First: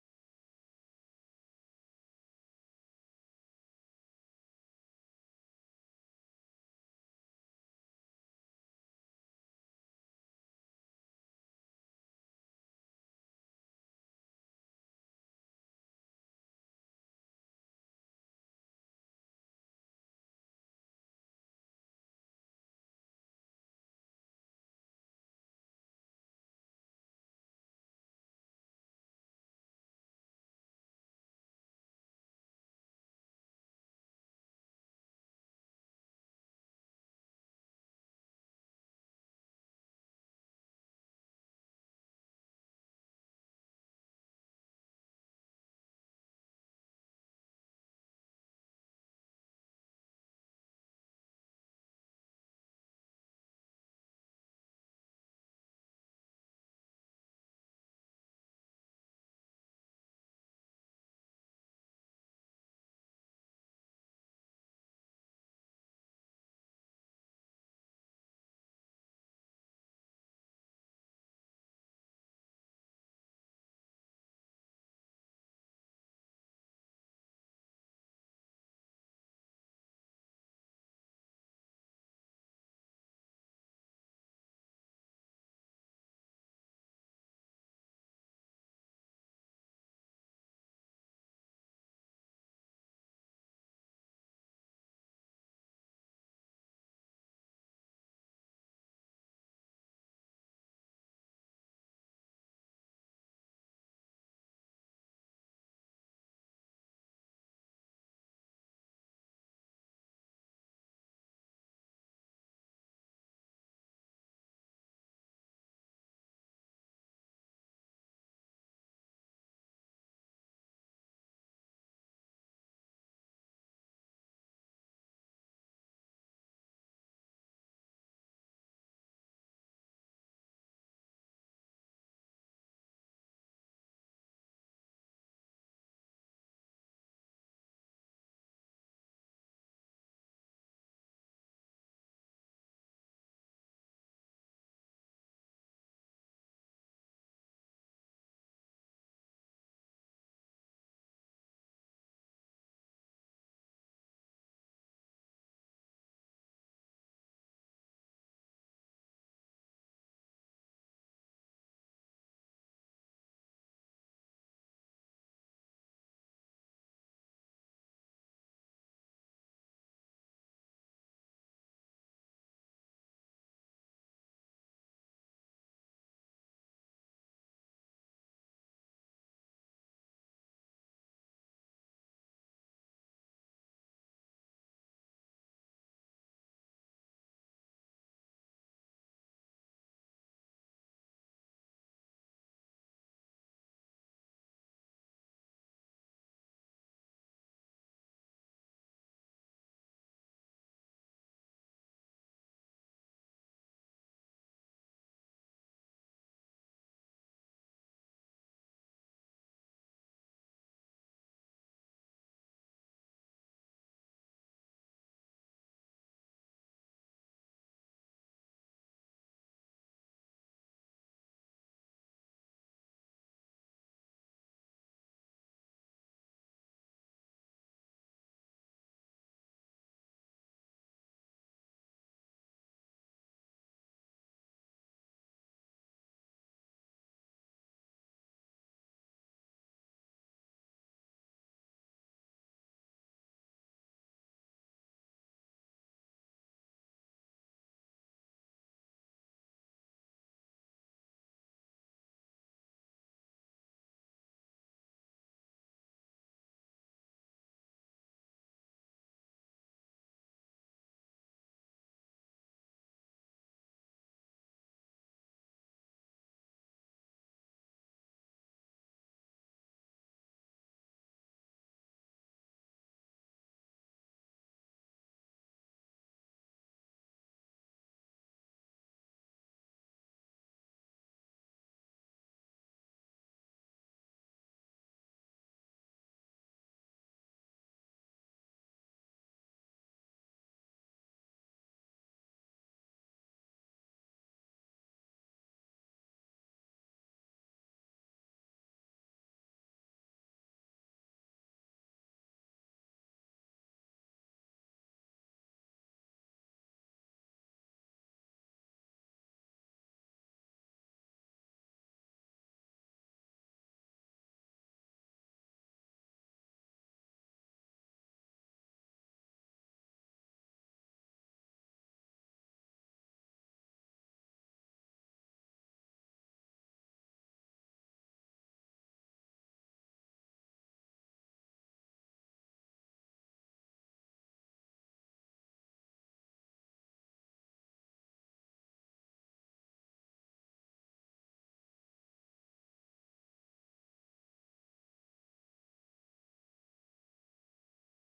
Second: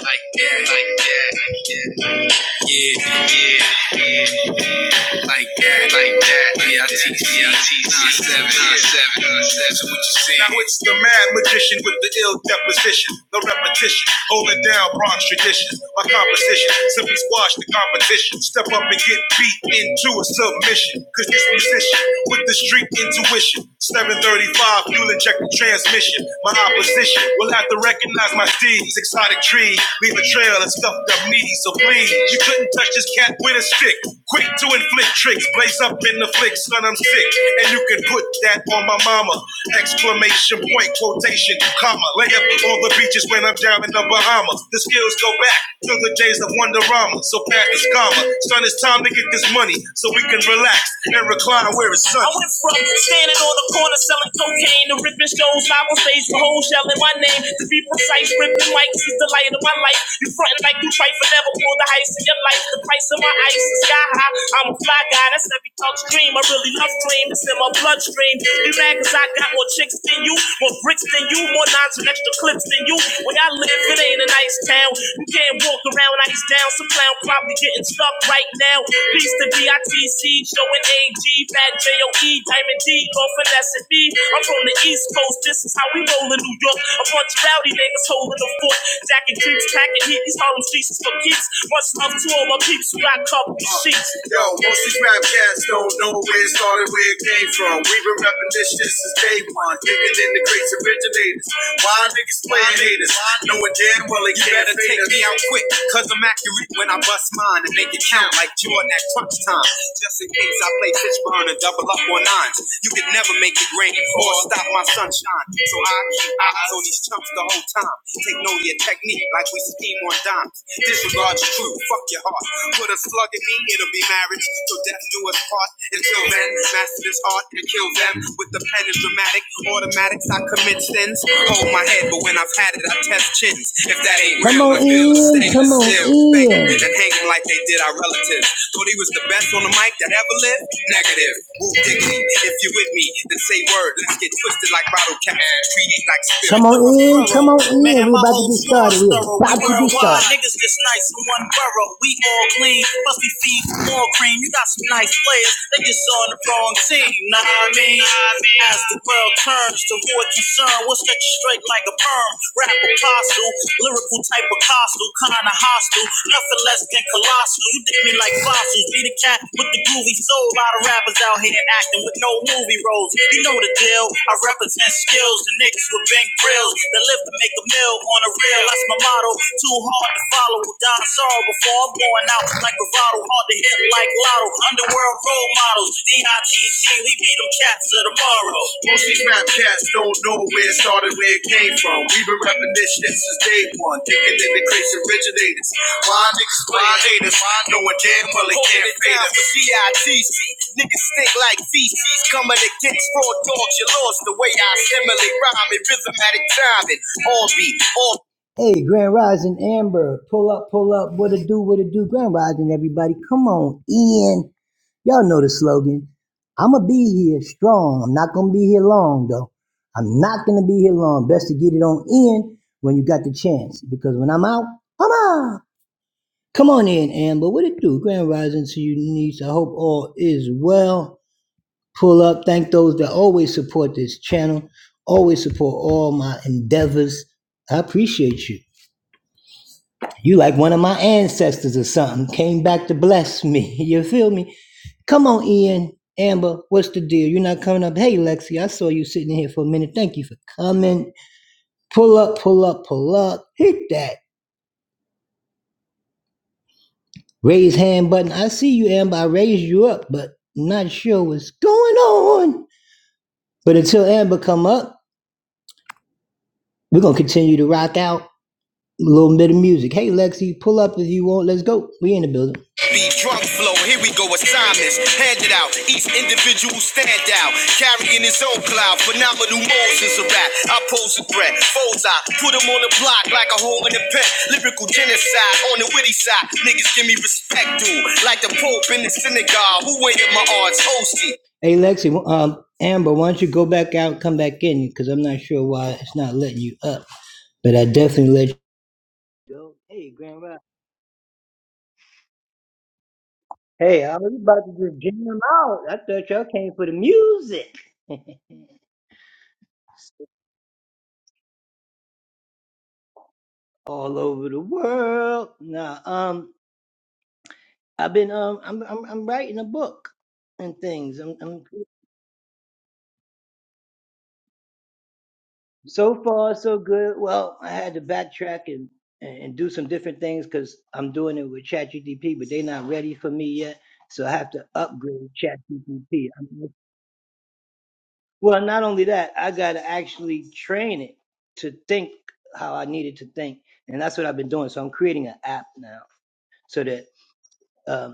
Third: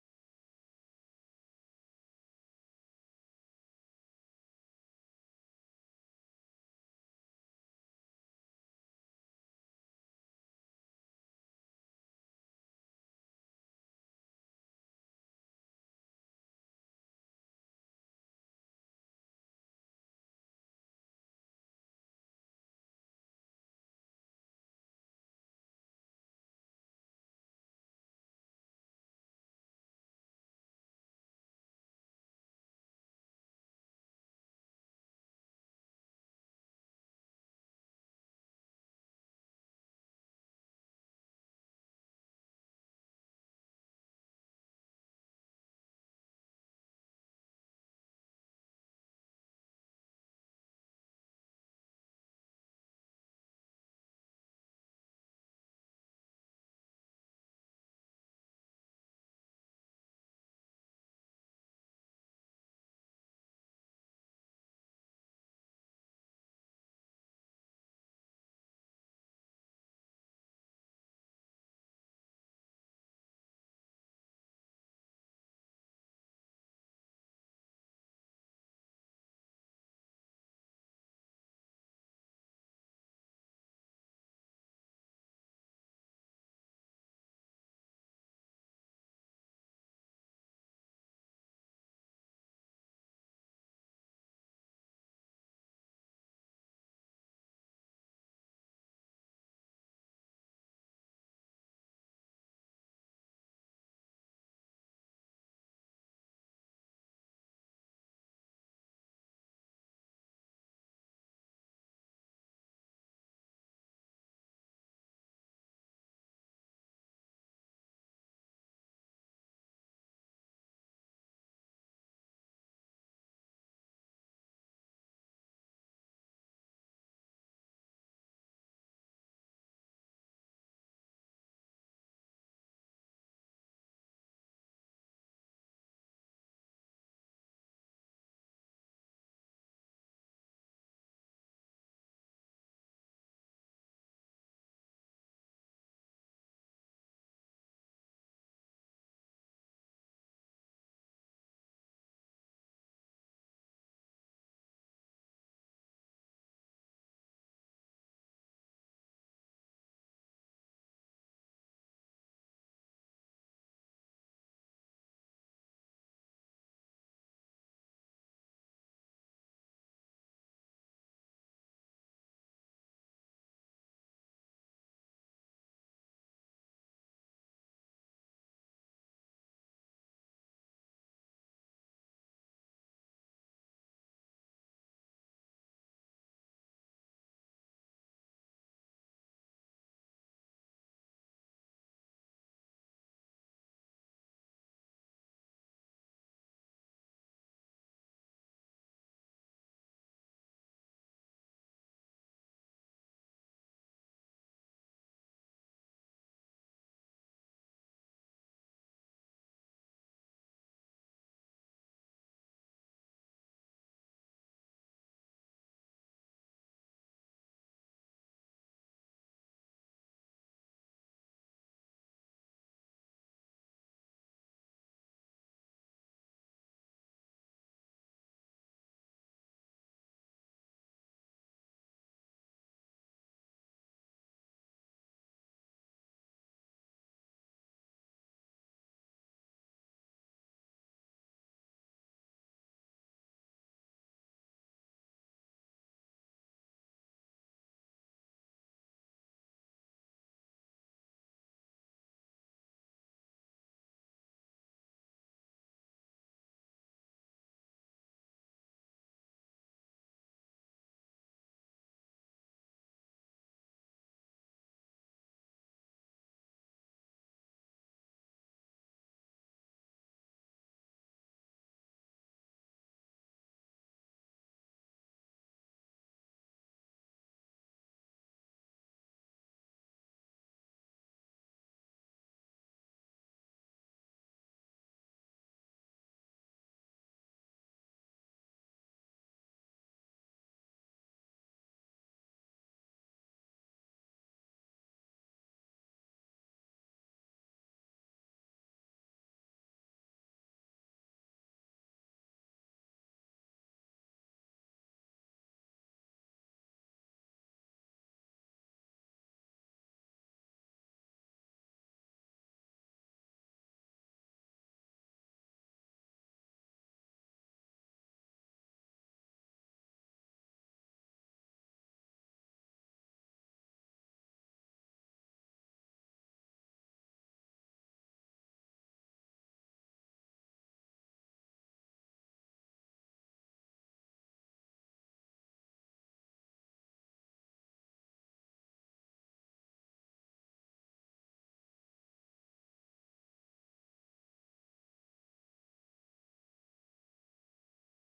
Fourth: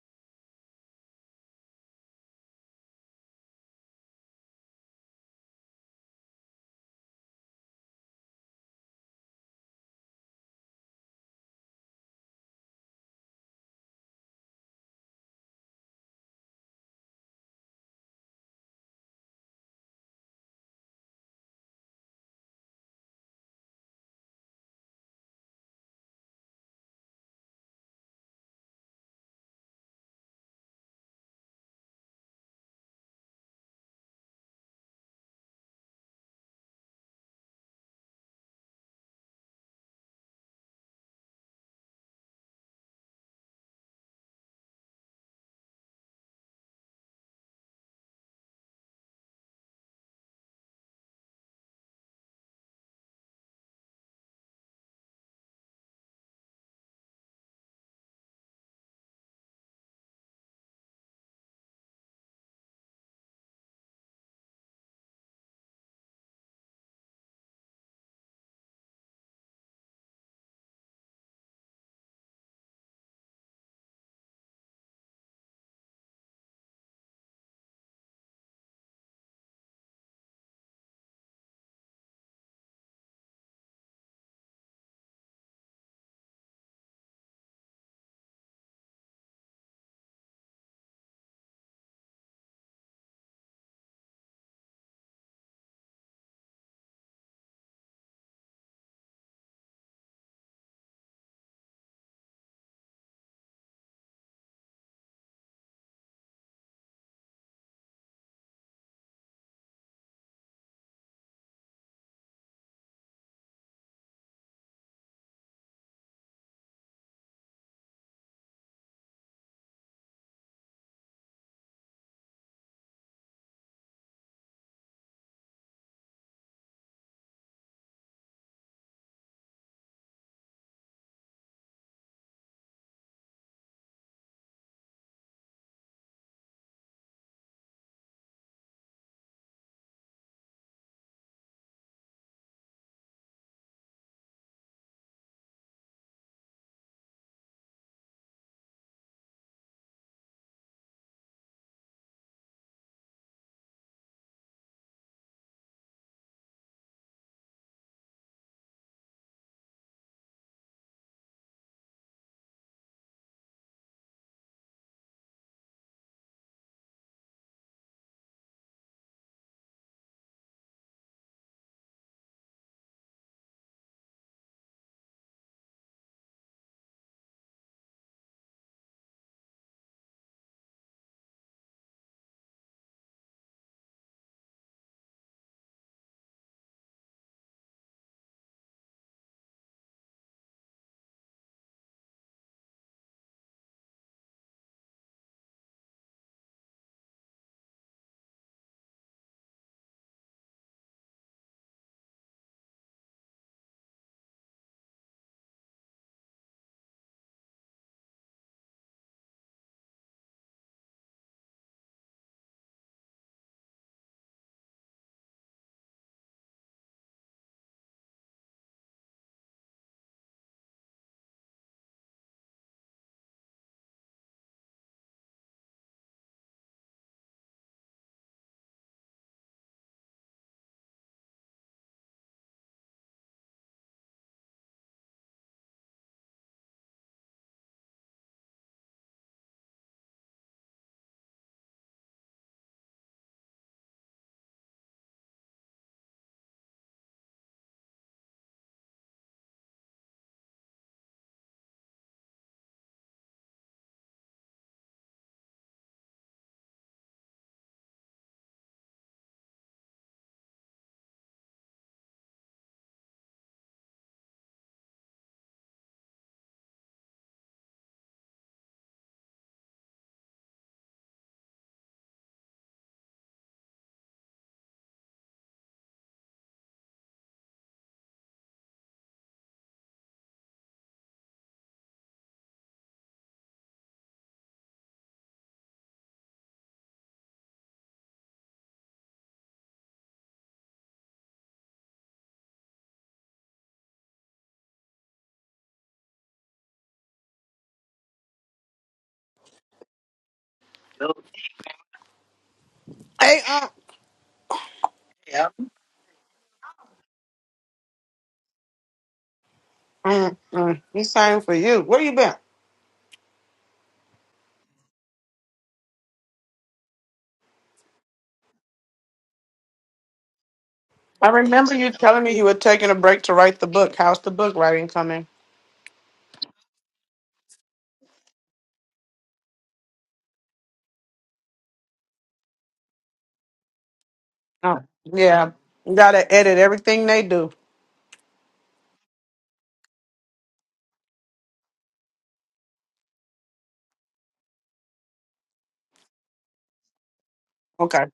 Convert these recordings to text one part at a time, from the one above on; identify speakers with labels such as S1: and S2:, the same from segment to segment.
S1: Like that, like that, yeah, yeah, like that, like that. BITC, C. Nine seven, nine seven, nine seven. So what you see? Now it's the mad magician with the ill deposition, the repetition, holding down Bronx tradition. My composition simply squash the competition. Step up and get beat into a submission. Cause this musician with the street intuition, 735 fuel inject the transmission. My opposition will have to recognize my D, exotic tree, leave a trail of stuffed up me. so please, you couldn't touch this cat with a stick. Quick to inflict tricks, blaze up in the flick, son, I'm sick, and you can put that on my mama. Exclamation point, quotation, comma, lay up on the beaches when I'm down in the Bahamas. The skills go back to the days of Wonderama, so pack this comma. Son, it's time to get this money so we can relax and recline where it's Sunday. I went from standing on the corner selling cocaine to ripping shows live on stage with hoes yelling my name. To be precise, ripping mics is the light of my life. You frontin' like you fight for never pull the heist in your life. The price of my ice is sky high. I'm a fly guy, that's every thug's dream. I really love cream, it's in my bloodstream. You mad cause I got more chicks than you, more bricks than you, more nines and extra clips than you. Where I live, it ain't a nice town. You can't and walk around like he's down some clown, probably getting stuck right now. Beast the DITC, showing AG, Fat J-O-E, Diamond D, go finesse and B. I'm from the East Coast, this is how we roll in New York. A bunch of rowdy niggas holding the fort. Jacking creeps, packing heat, these Harlem streets is for keeps. Much love to all my peeps, we got covered with sheets. Yo, most these rap cats don't know where it started, where it came from. We been repping this shit on, digging in the craters. Why niggas playing haters? man, well, it you better take me out quick, cause I'm accurate when I bust mine and make it count like Jordan at crunch time. Just in case I play Fishburne and double up on nines, you could never make it rain or stop my sunshine. So I keep eyes on these chumps the whole time. Take note of your technique like we Seymour Doms, disregard the truth, fuck your heart. Put a slug in me, it'll be marriage. Till death do us part. Until then, master this art and kill them with the pen is dramatic. Automatics, I commit sins. Hold my head, but when I've had it, I test chins. If that ain't Come real, on, it's ill. and hanging like they did our relatives. Thought he was the best on the mic that ever lived? Negative. Woo diggity. If you with me, then say word. Let's get twisted like bottle caps. Create like spirit. Y'all niggas just nice in one borough. We all clean. Must be feed for more cream. You got some nice players. They just on the wrong team. Nah, I mean, as the world turns toward you, son, we'll stretch you straight like a perm. Rap apostle, lyrical type of costume, kinda hostile. Nothing less than colossal. You did me like fossils, be the cat with the groovy soul. A lot of rappers out here acting with no movie roles. You know the deal. I represent skills, the niggas with big grills that live to make a mill on a reel. That's my motto. Too hard to follow. Die sorrow before I'm going out like bravado. Hard to hit like lotto. Underworld. Why niggas play? Why they probably can't pay them. C-I-T-C. Niggas stink like feces. Coming against raw dogs, you lost the way I assimilate rhyme and rhythmatic timing. All beat, all Be drunk, flow, here we go, assignments handed out. Each individual stand out, carrying his own cloud. Phenomenal modes is a rap. I pose a threat, foes I put him on the block like a hole in a pen. Lyrical genocide on the witty side. Niggas give me respect, dude. Like the Pope in the synagogue. Who ain't in my arts? Hosty.
S2: Hey, uh, mm-mm, it's time for you. Where you been? I remember you telling me you were taking a break to write the book. How's the book writing coming? Oh, yeah. You gotta edit everything they do. Okay.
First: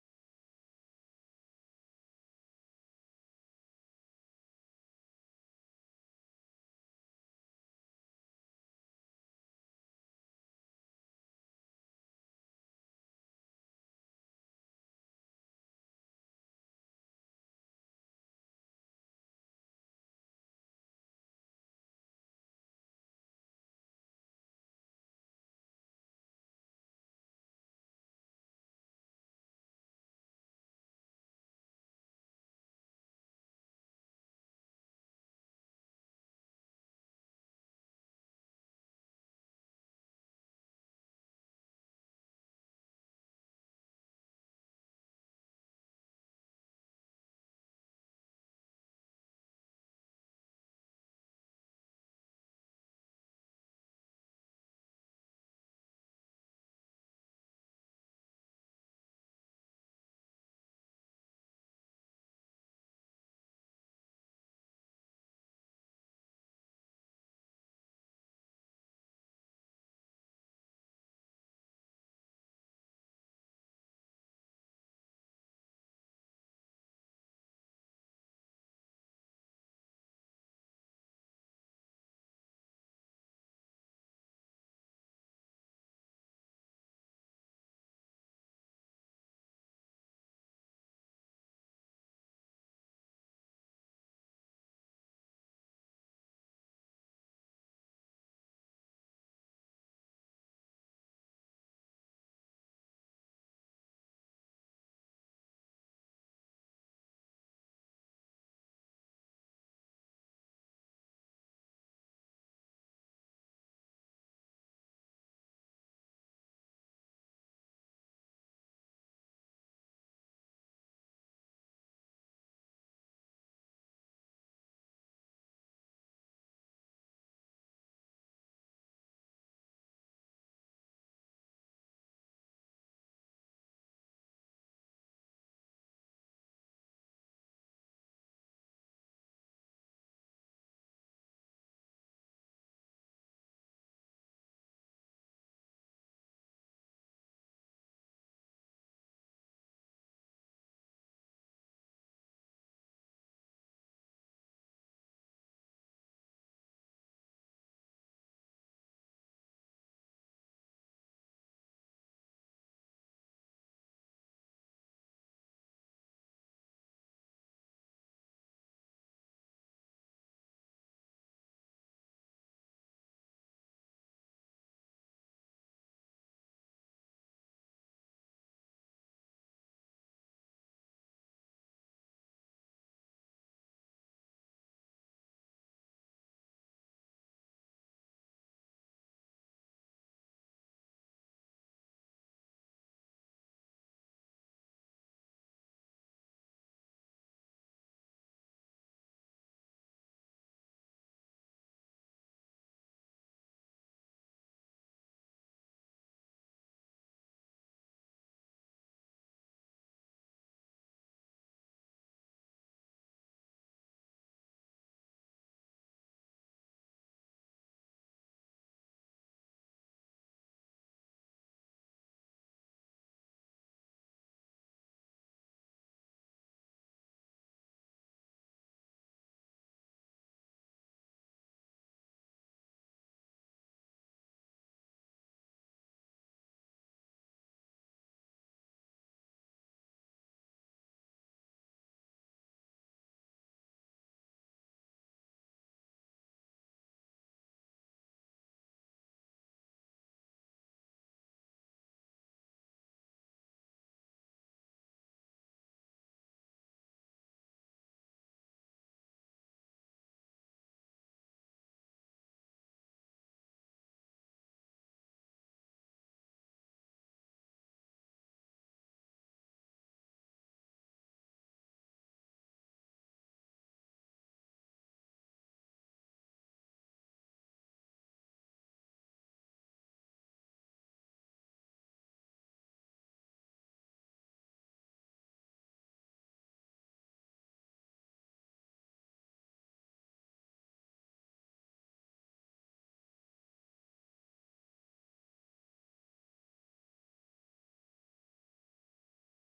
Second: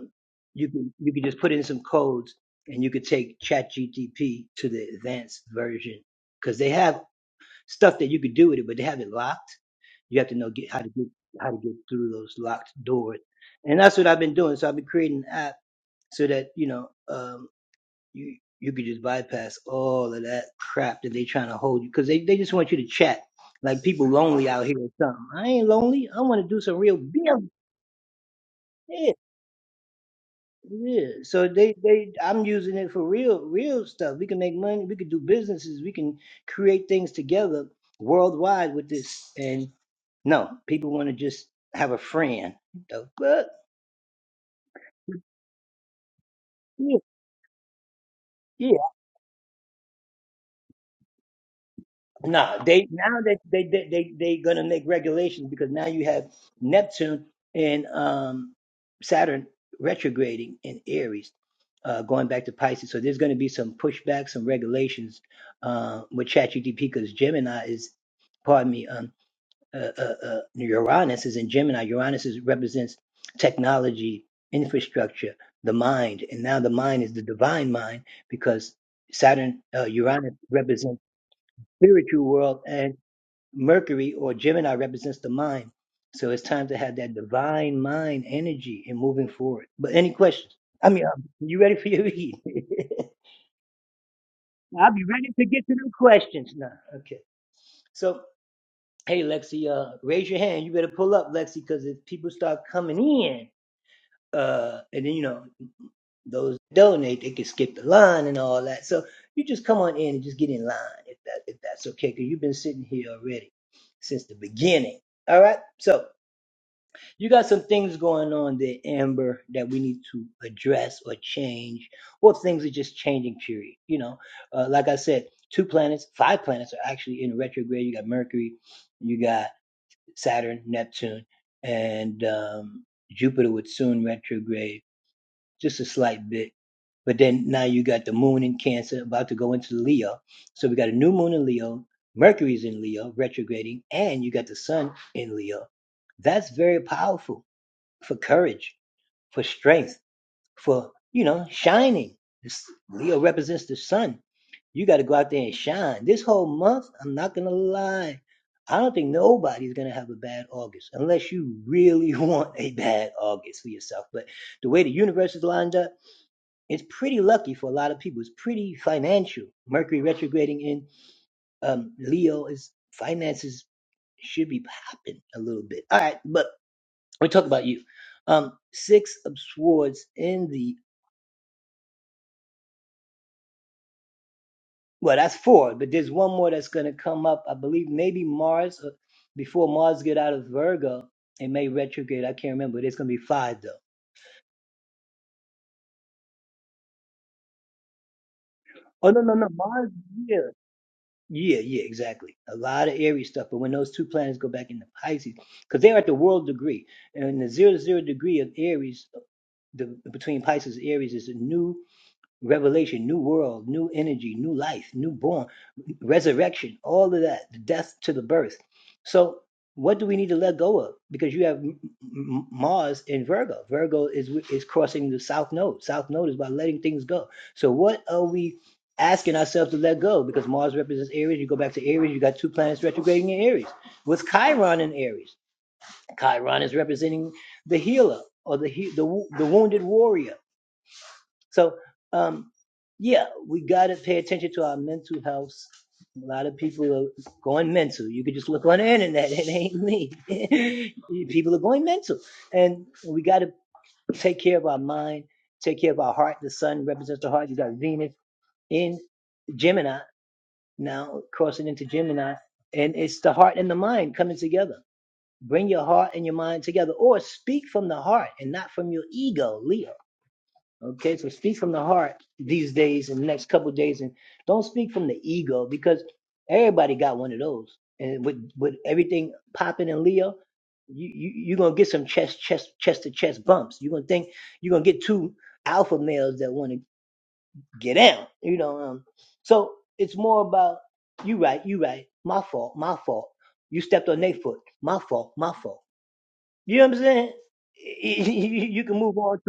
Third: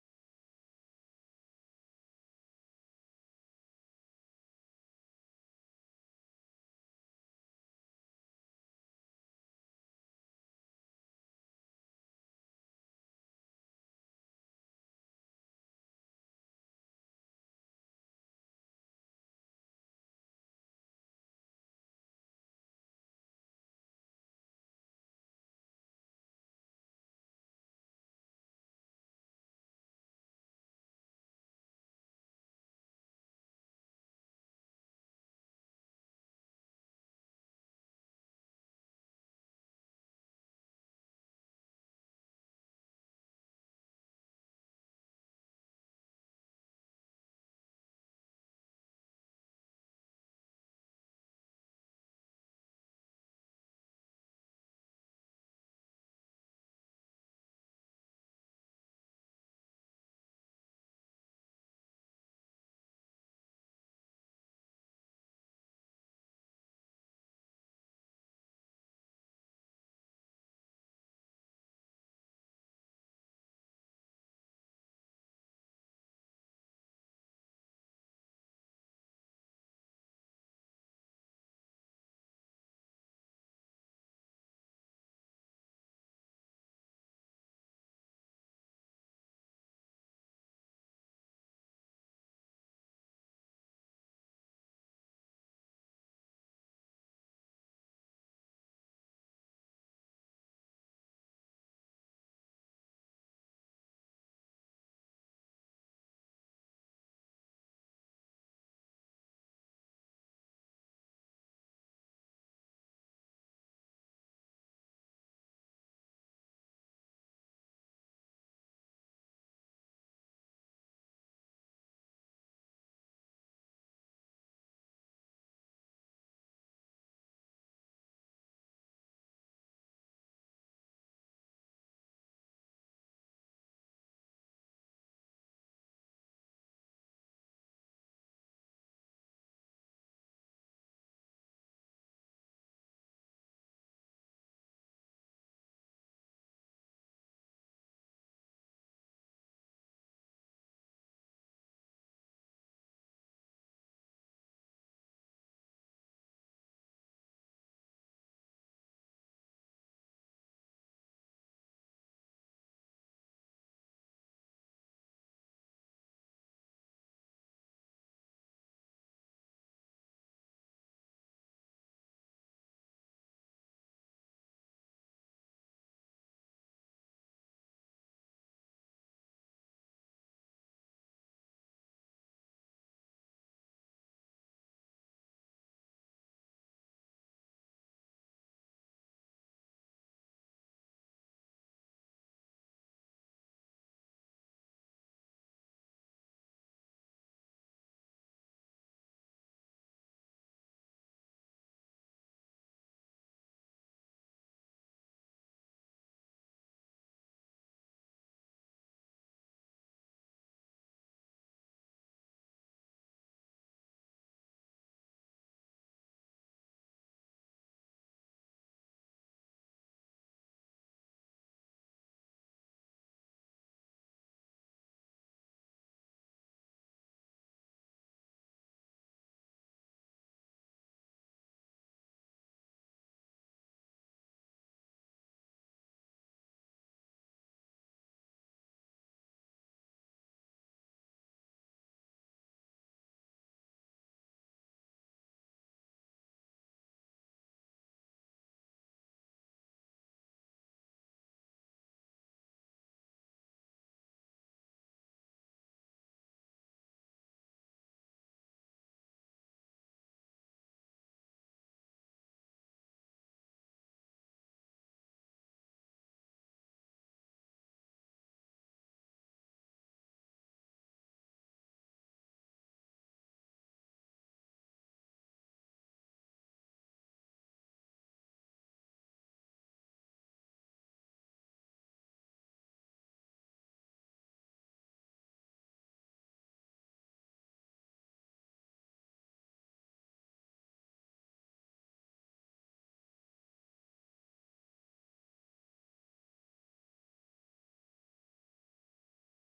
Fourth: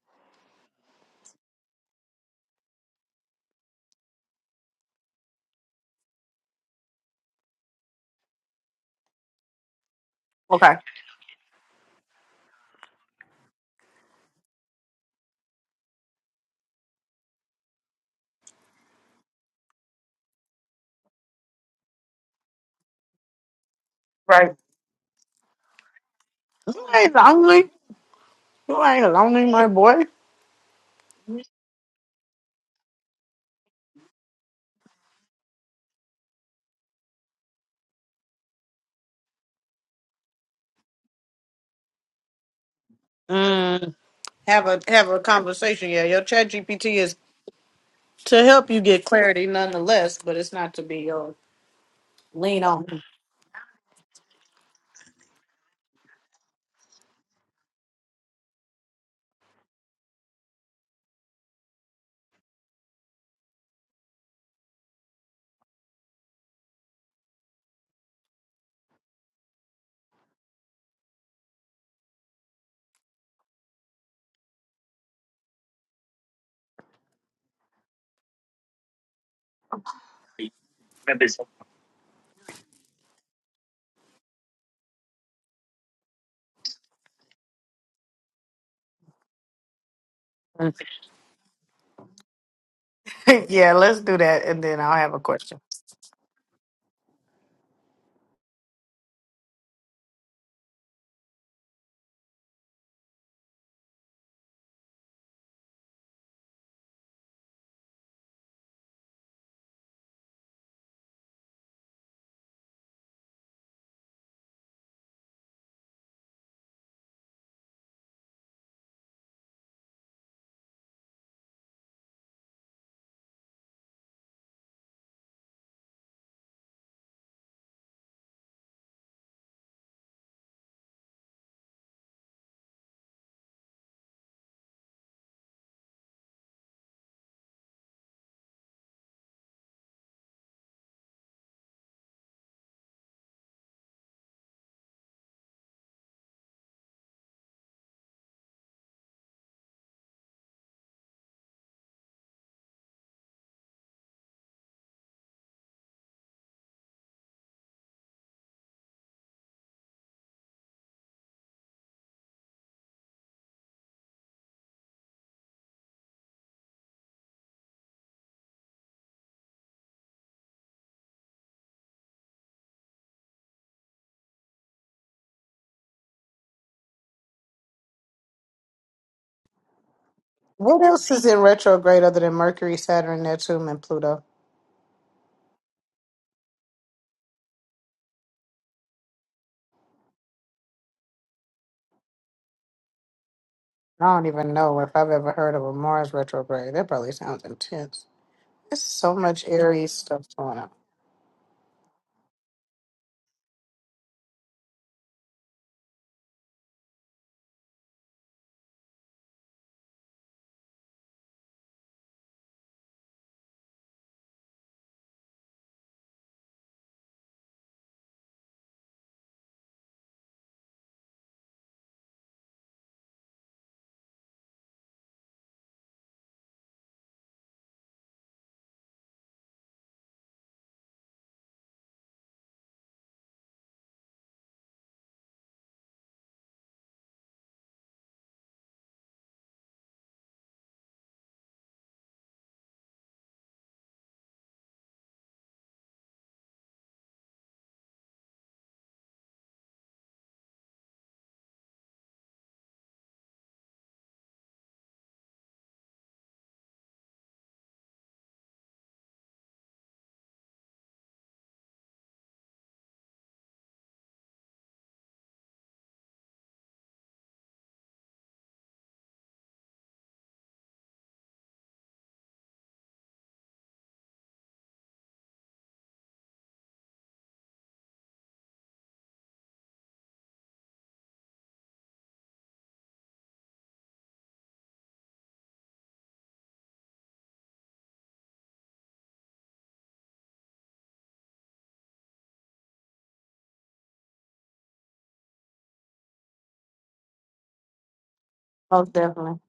S2: Okay. Right. You ain't lonely. You ain't lonely, my boy. Mm, have a have a conversation. Yeah, your chat GPT is to help you get clarity nonetheless, but it's not to be your lean on. yeah, let's do that and then I'll have a question. What else is in retrograde other than Mercury, Saturn, Neptune, and Pluto? I don't even know if I've ever heard of a Mars retrograde. That probably sounds intense. There's so much Aries stuff going on. Most definitely.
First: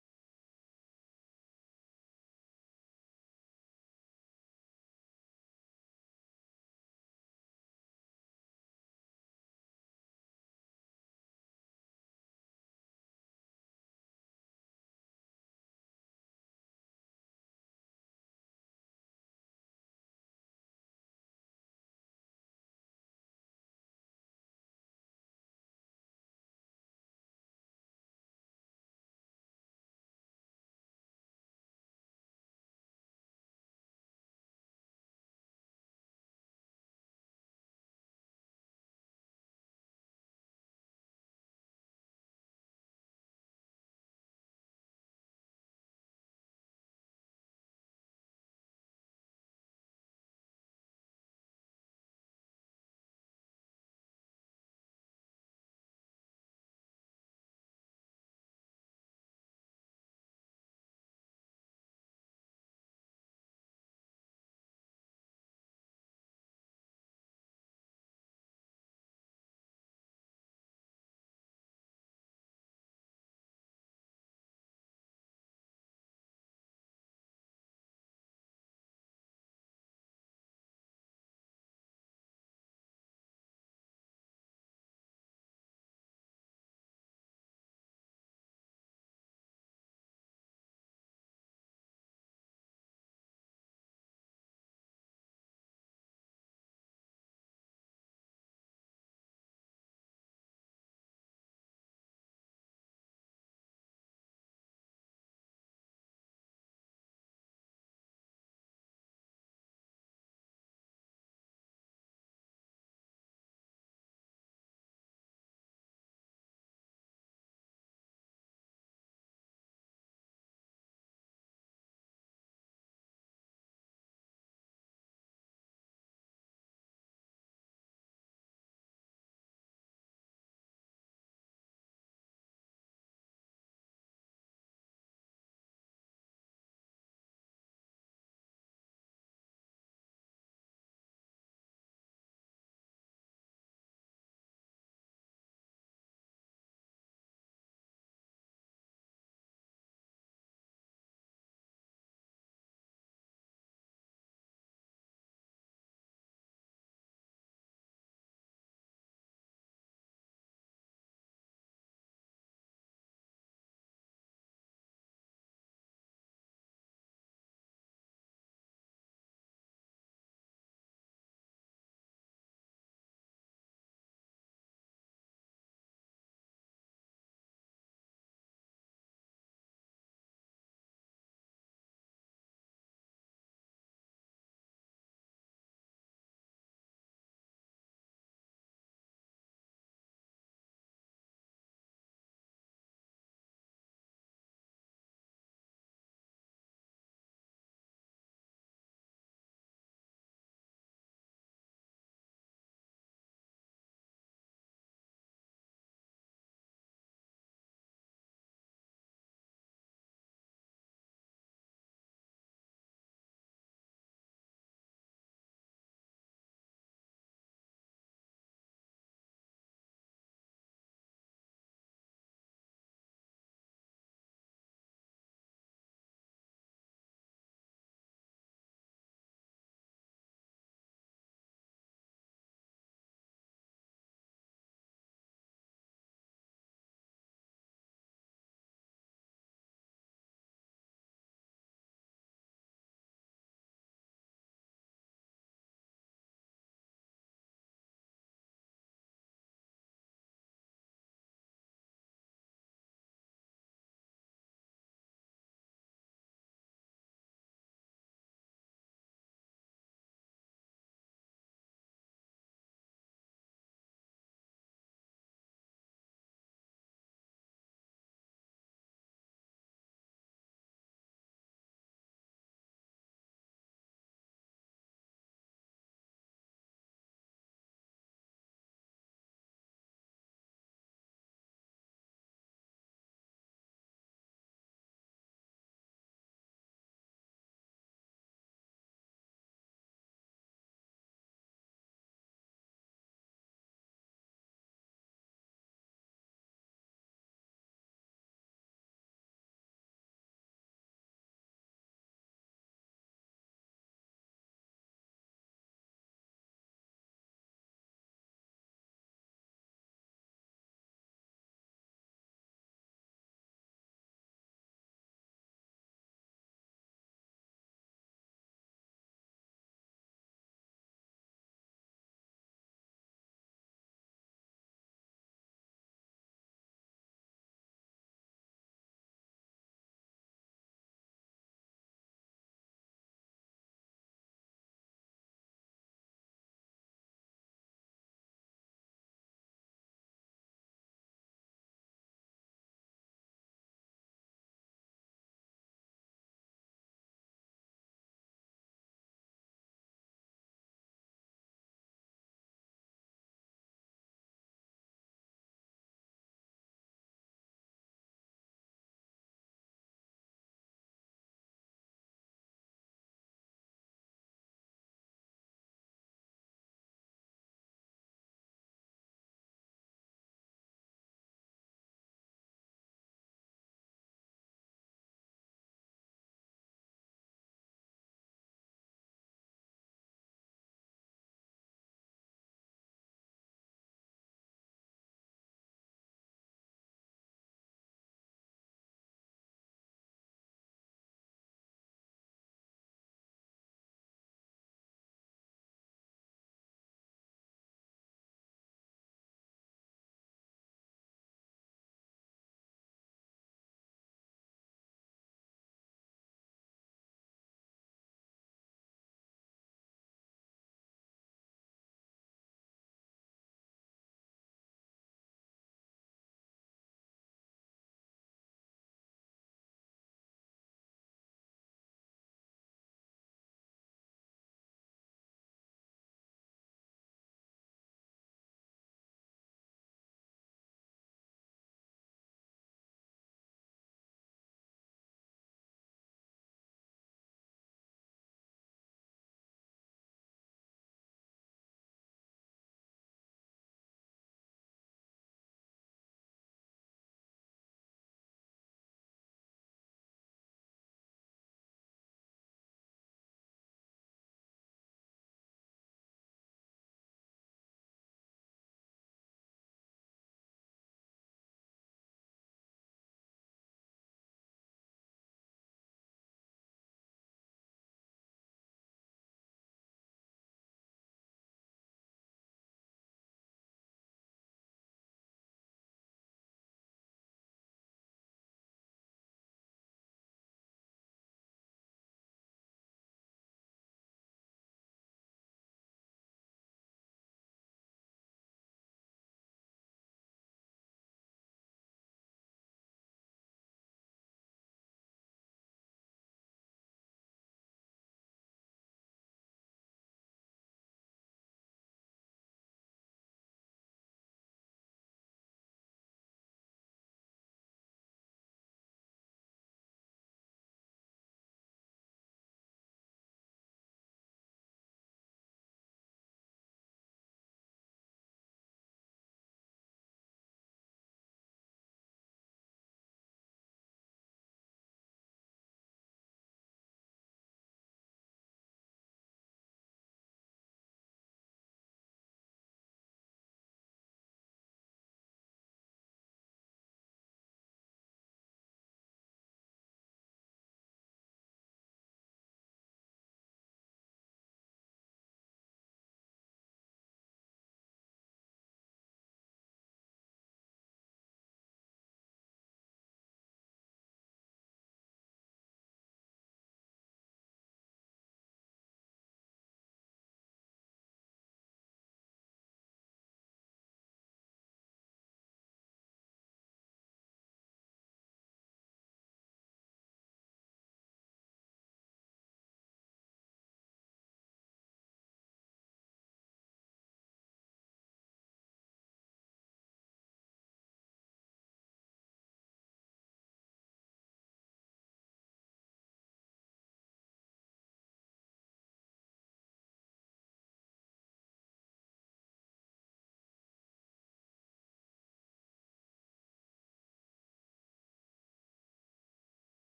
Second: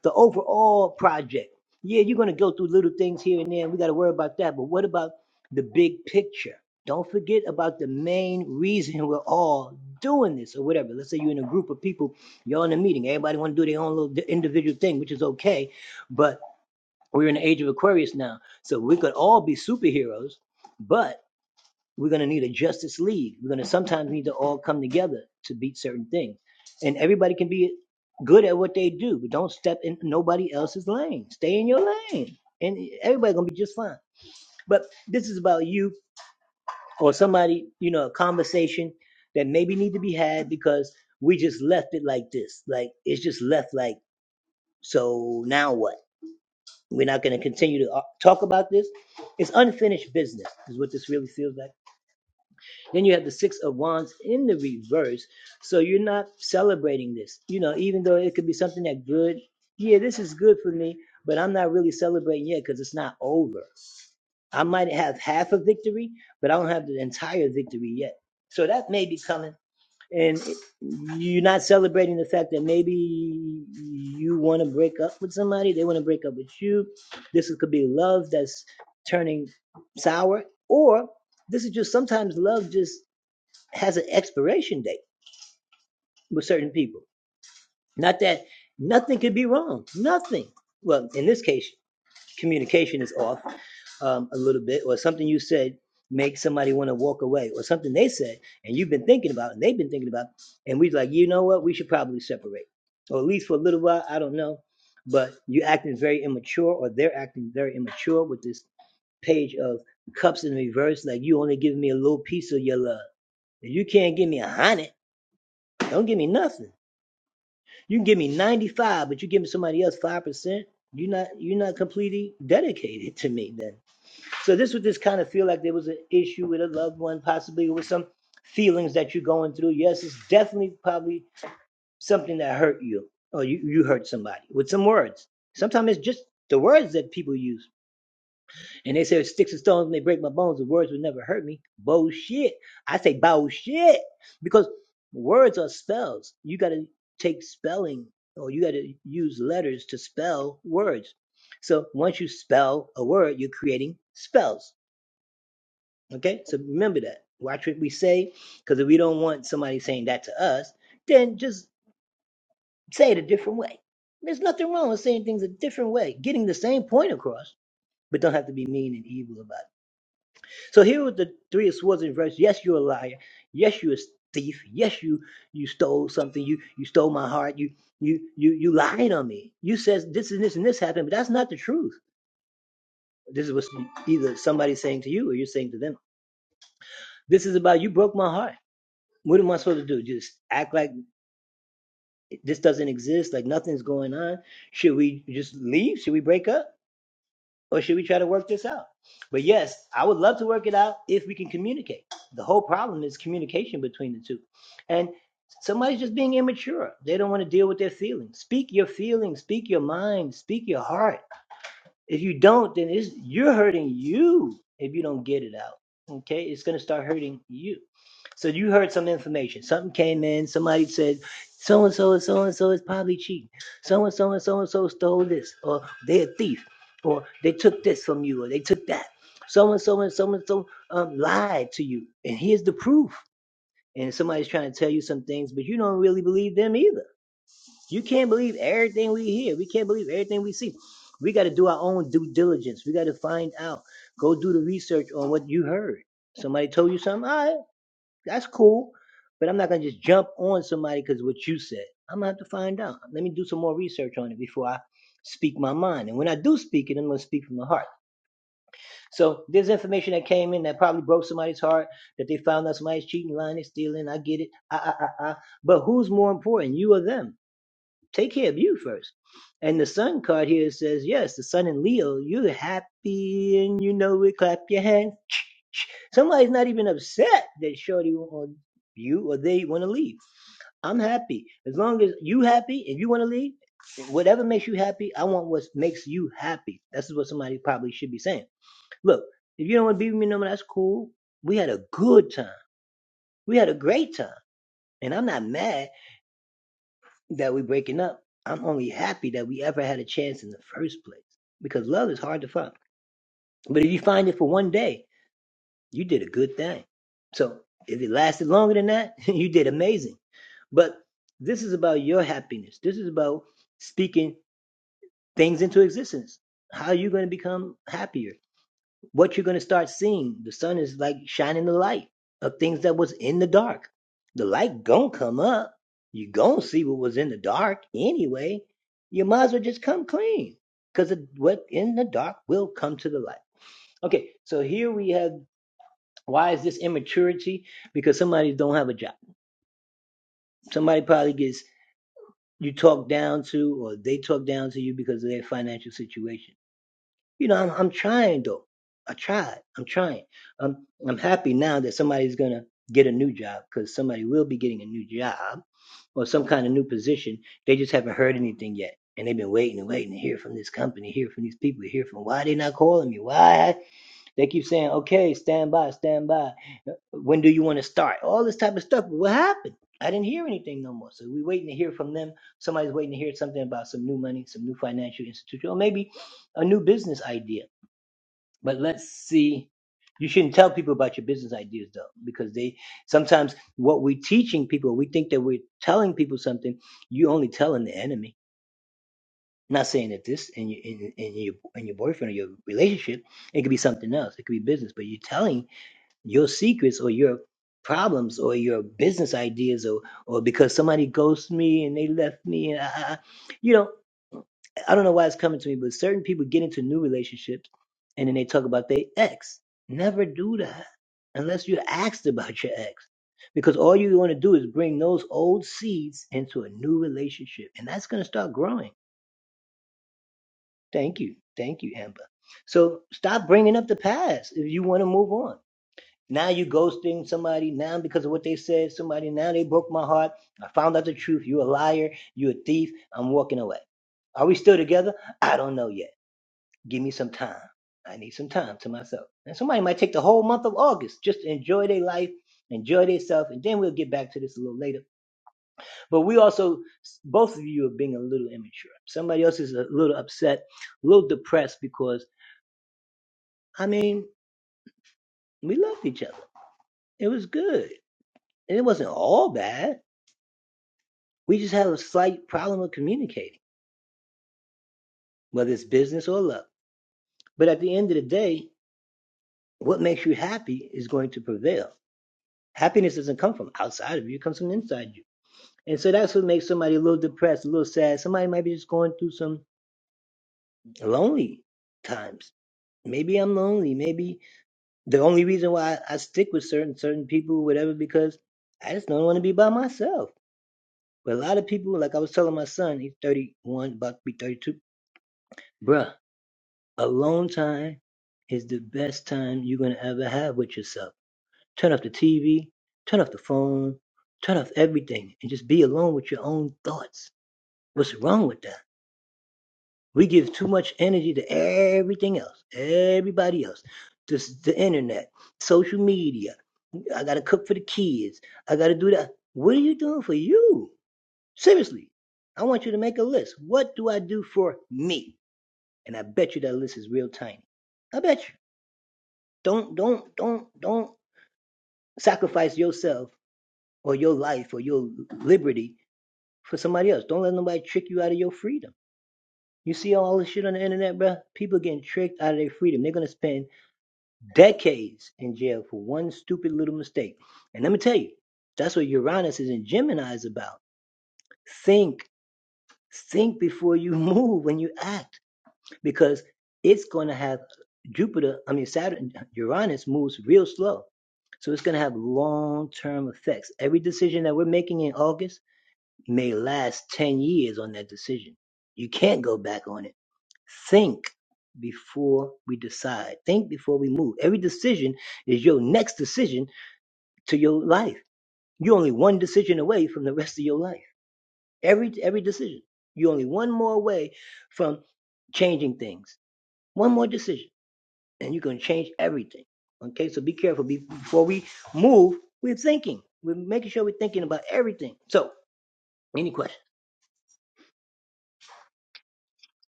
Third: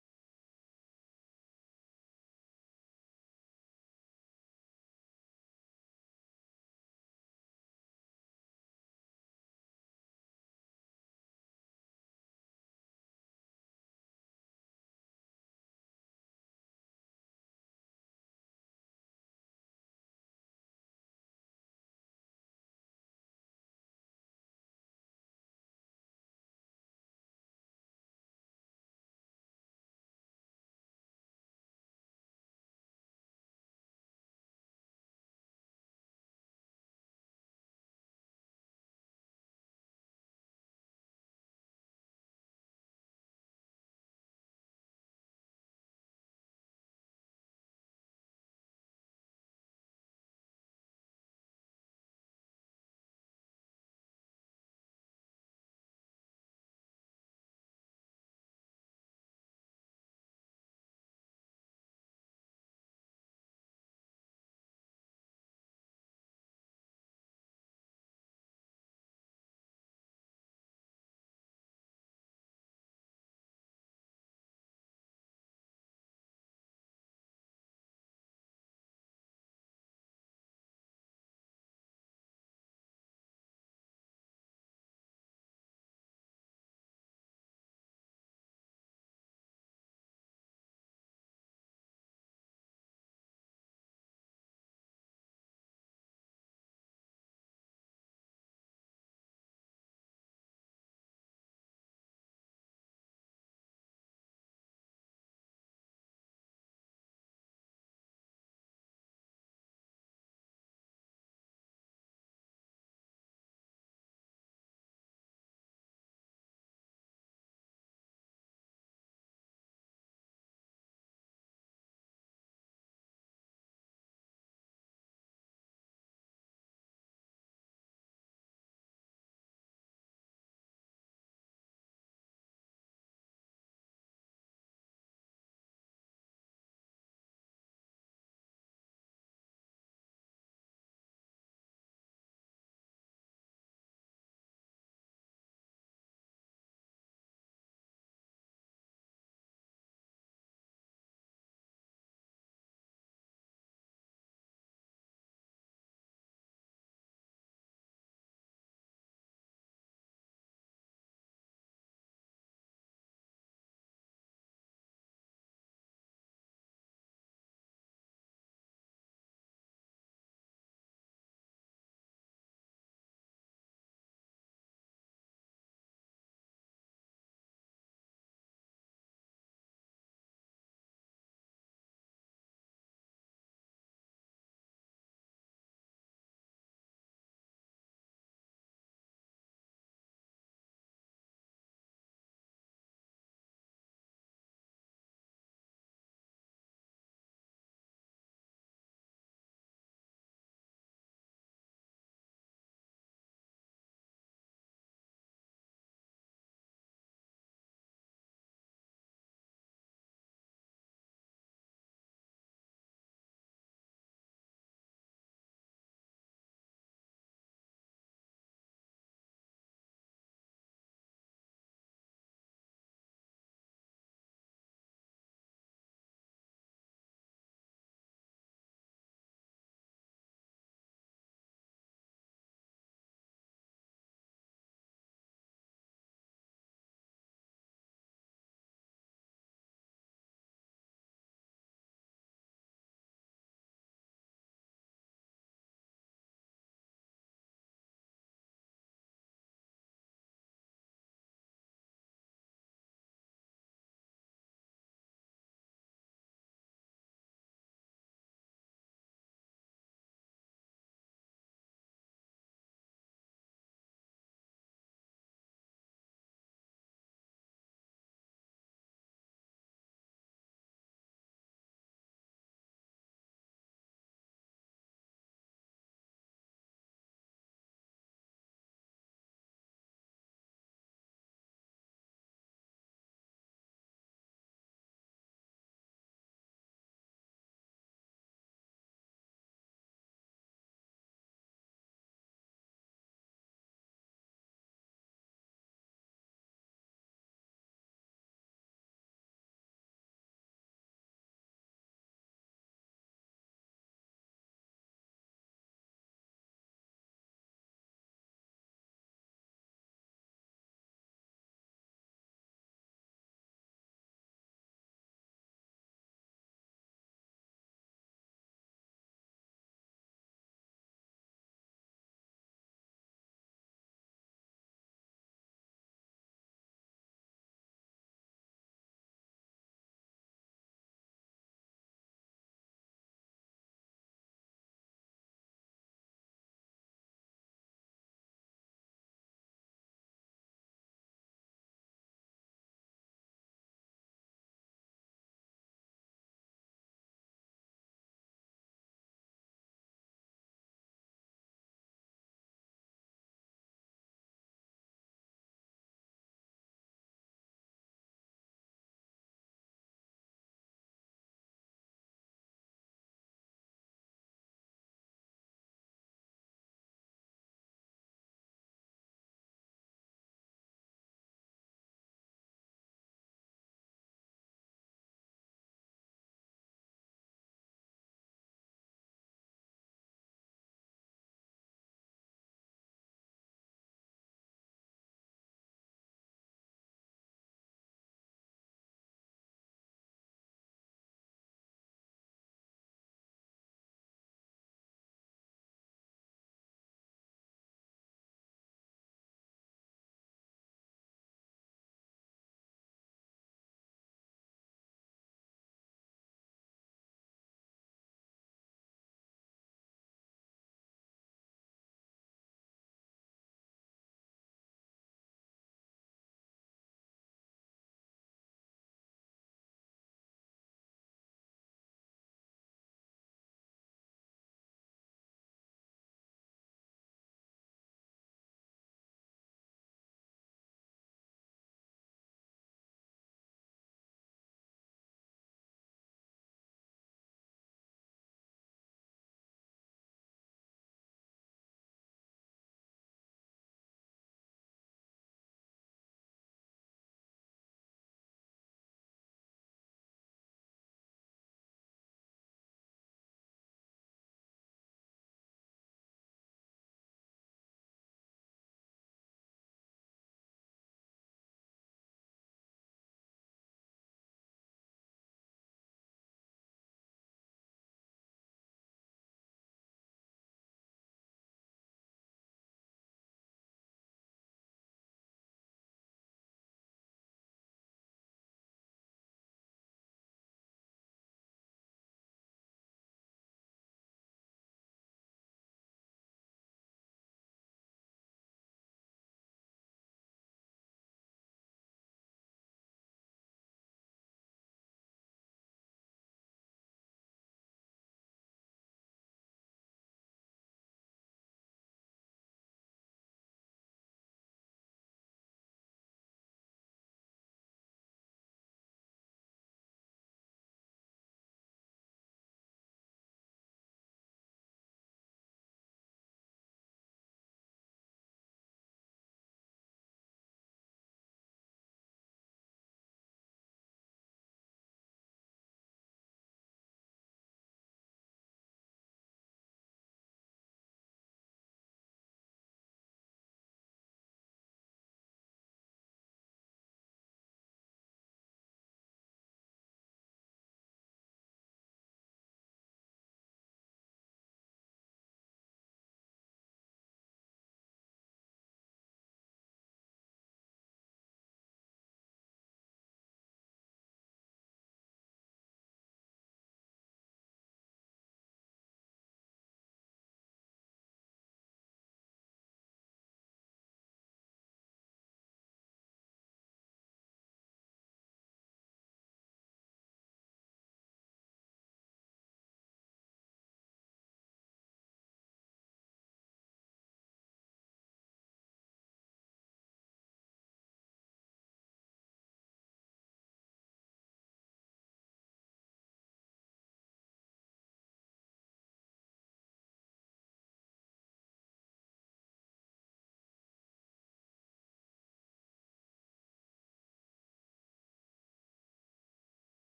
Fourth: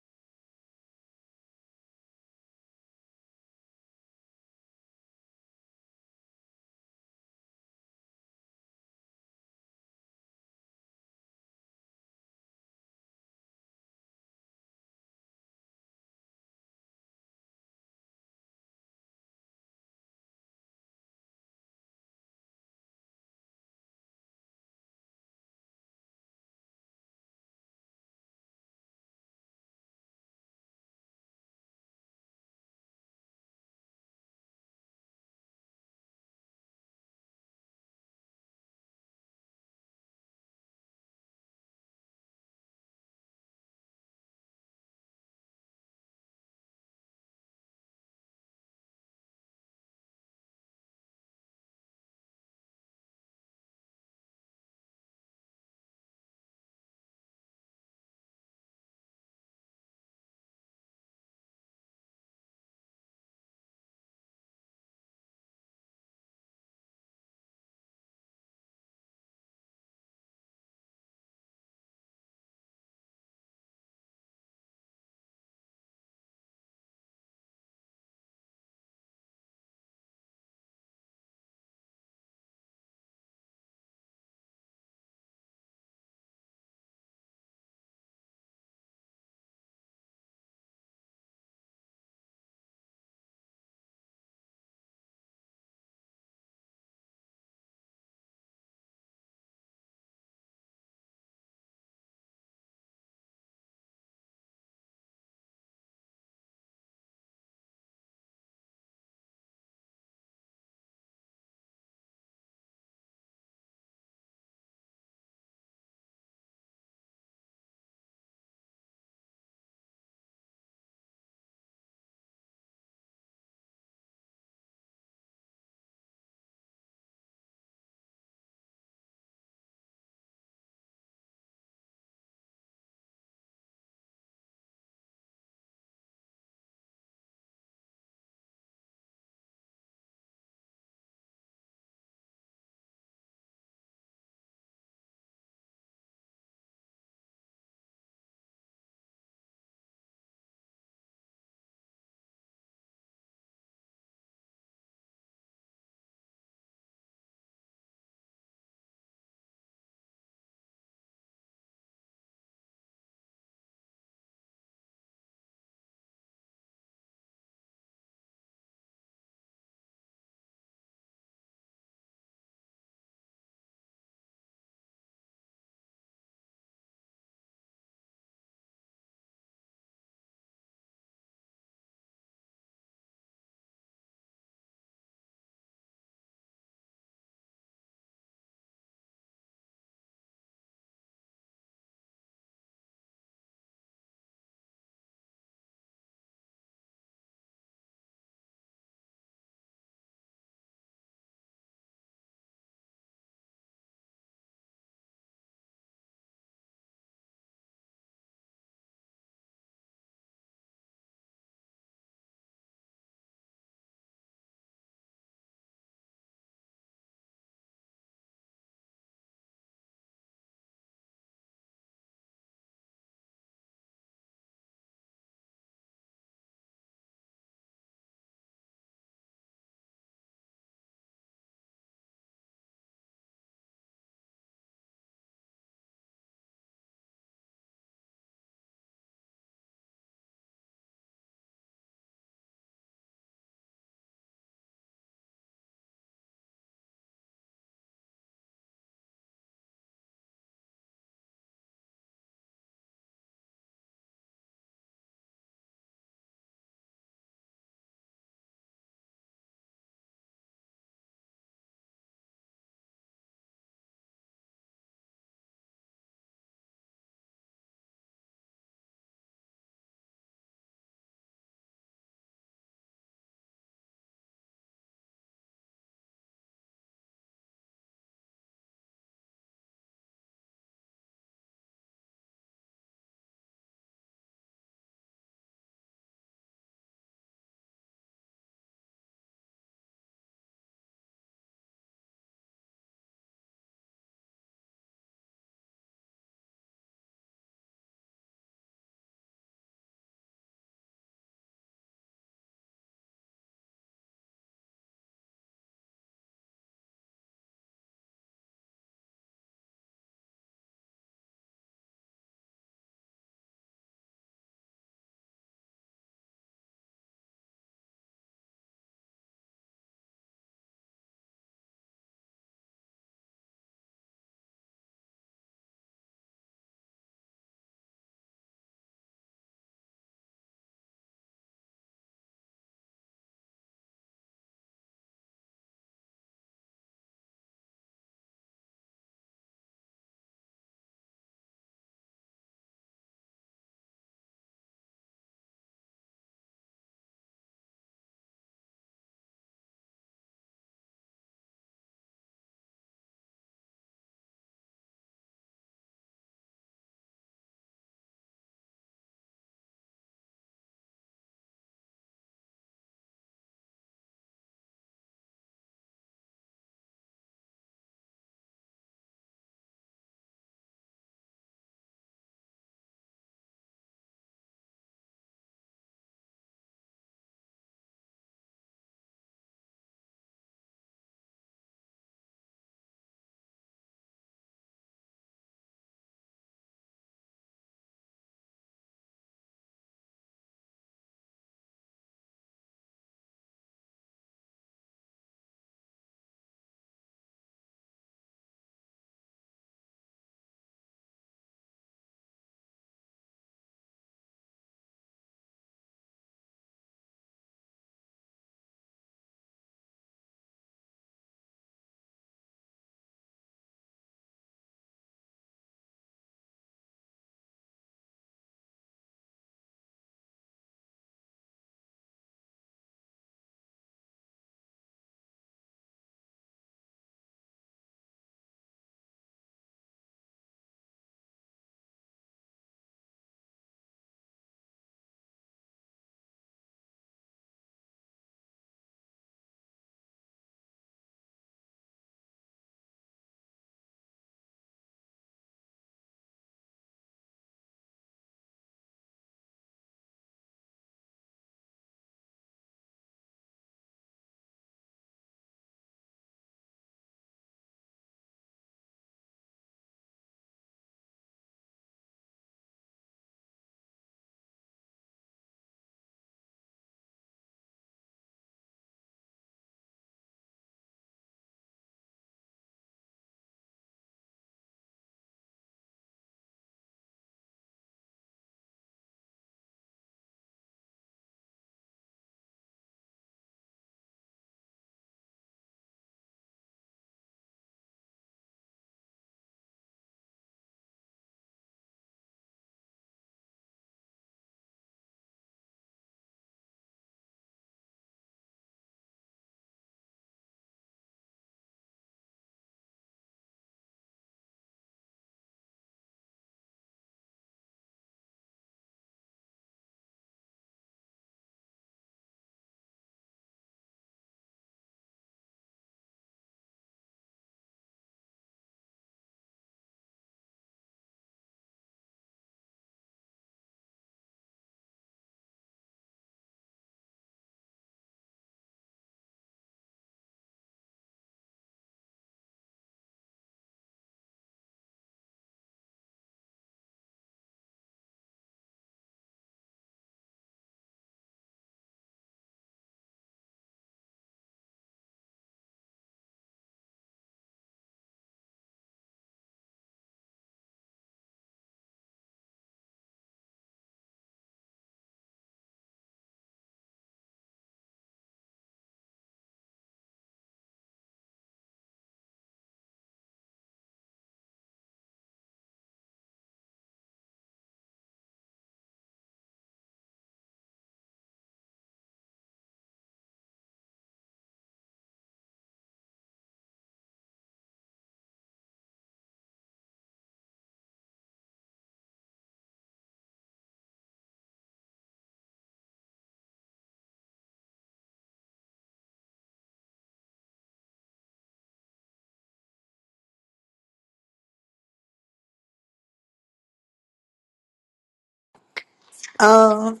S2: Um,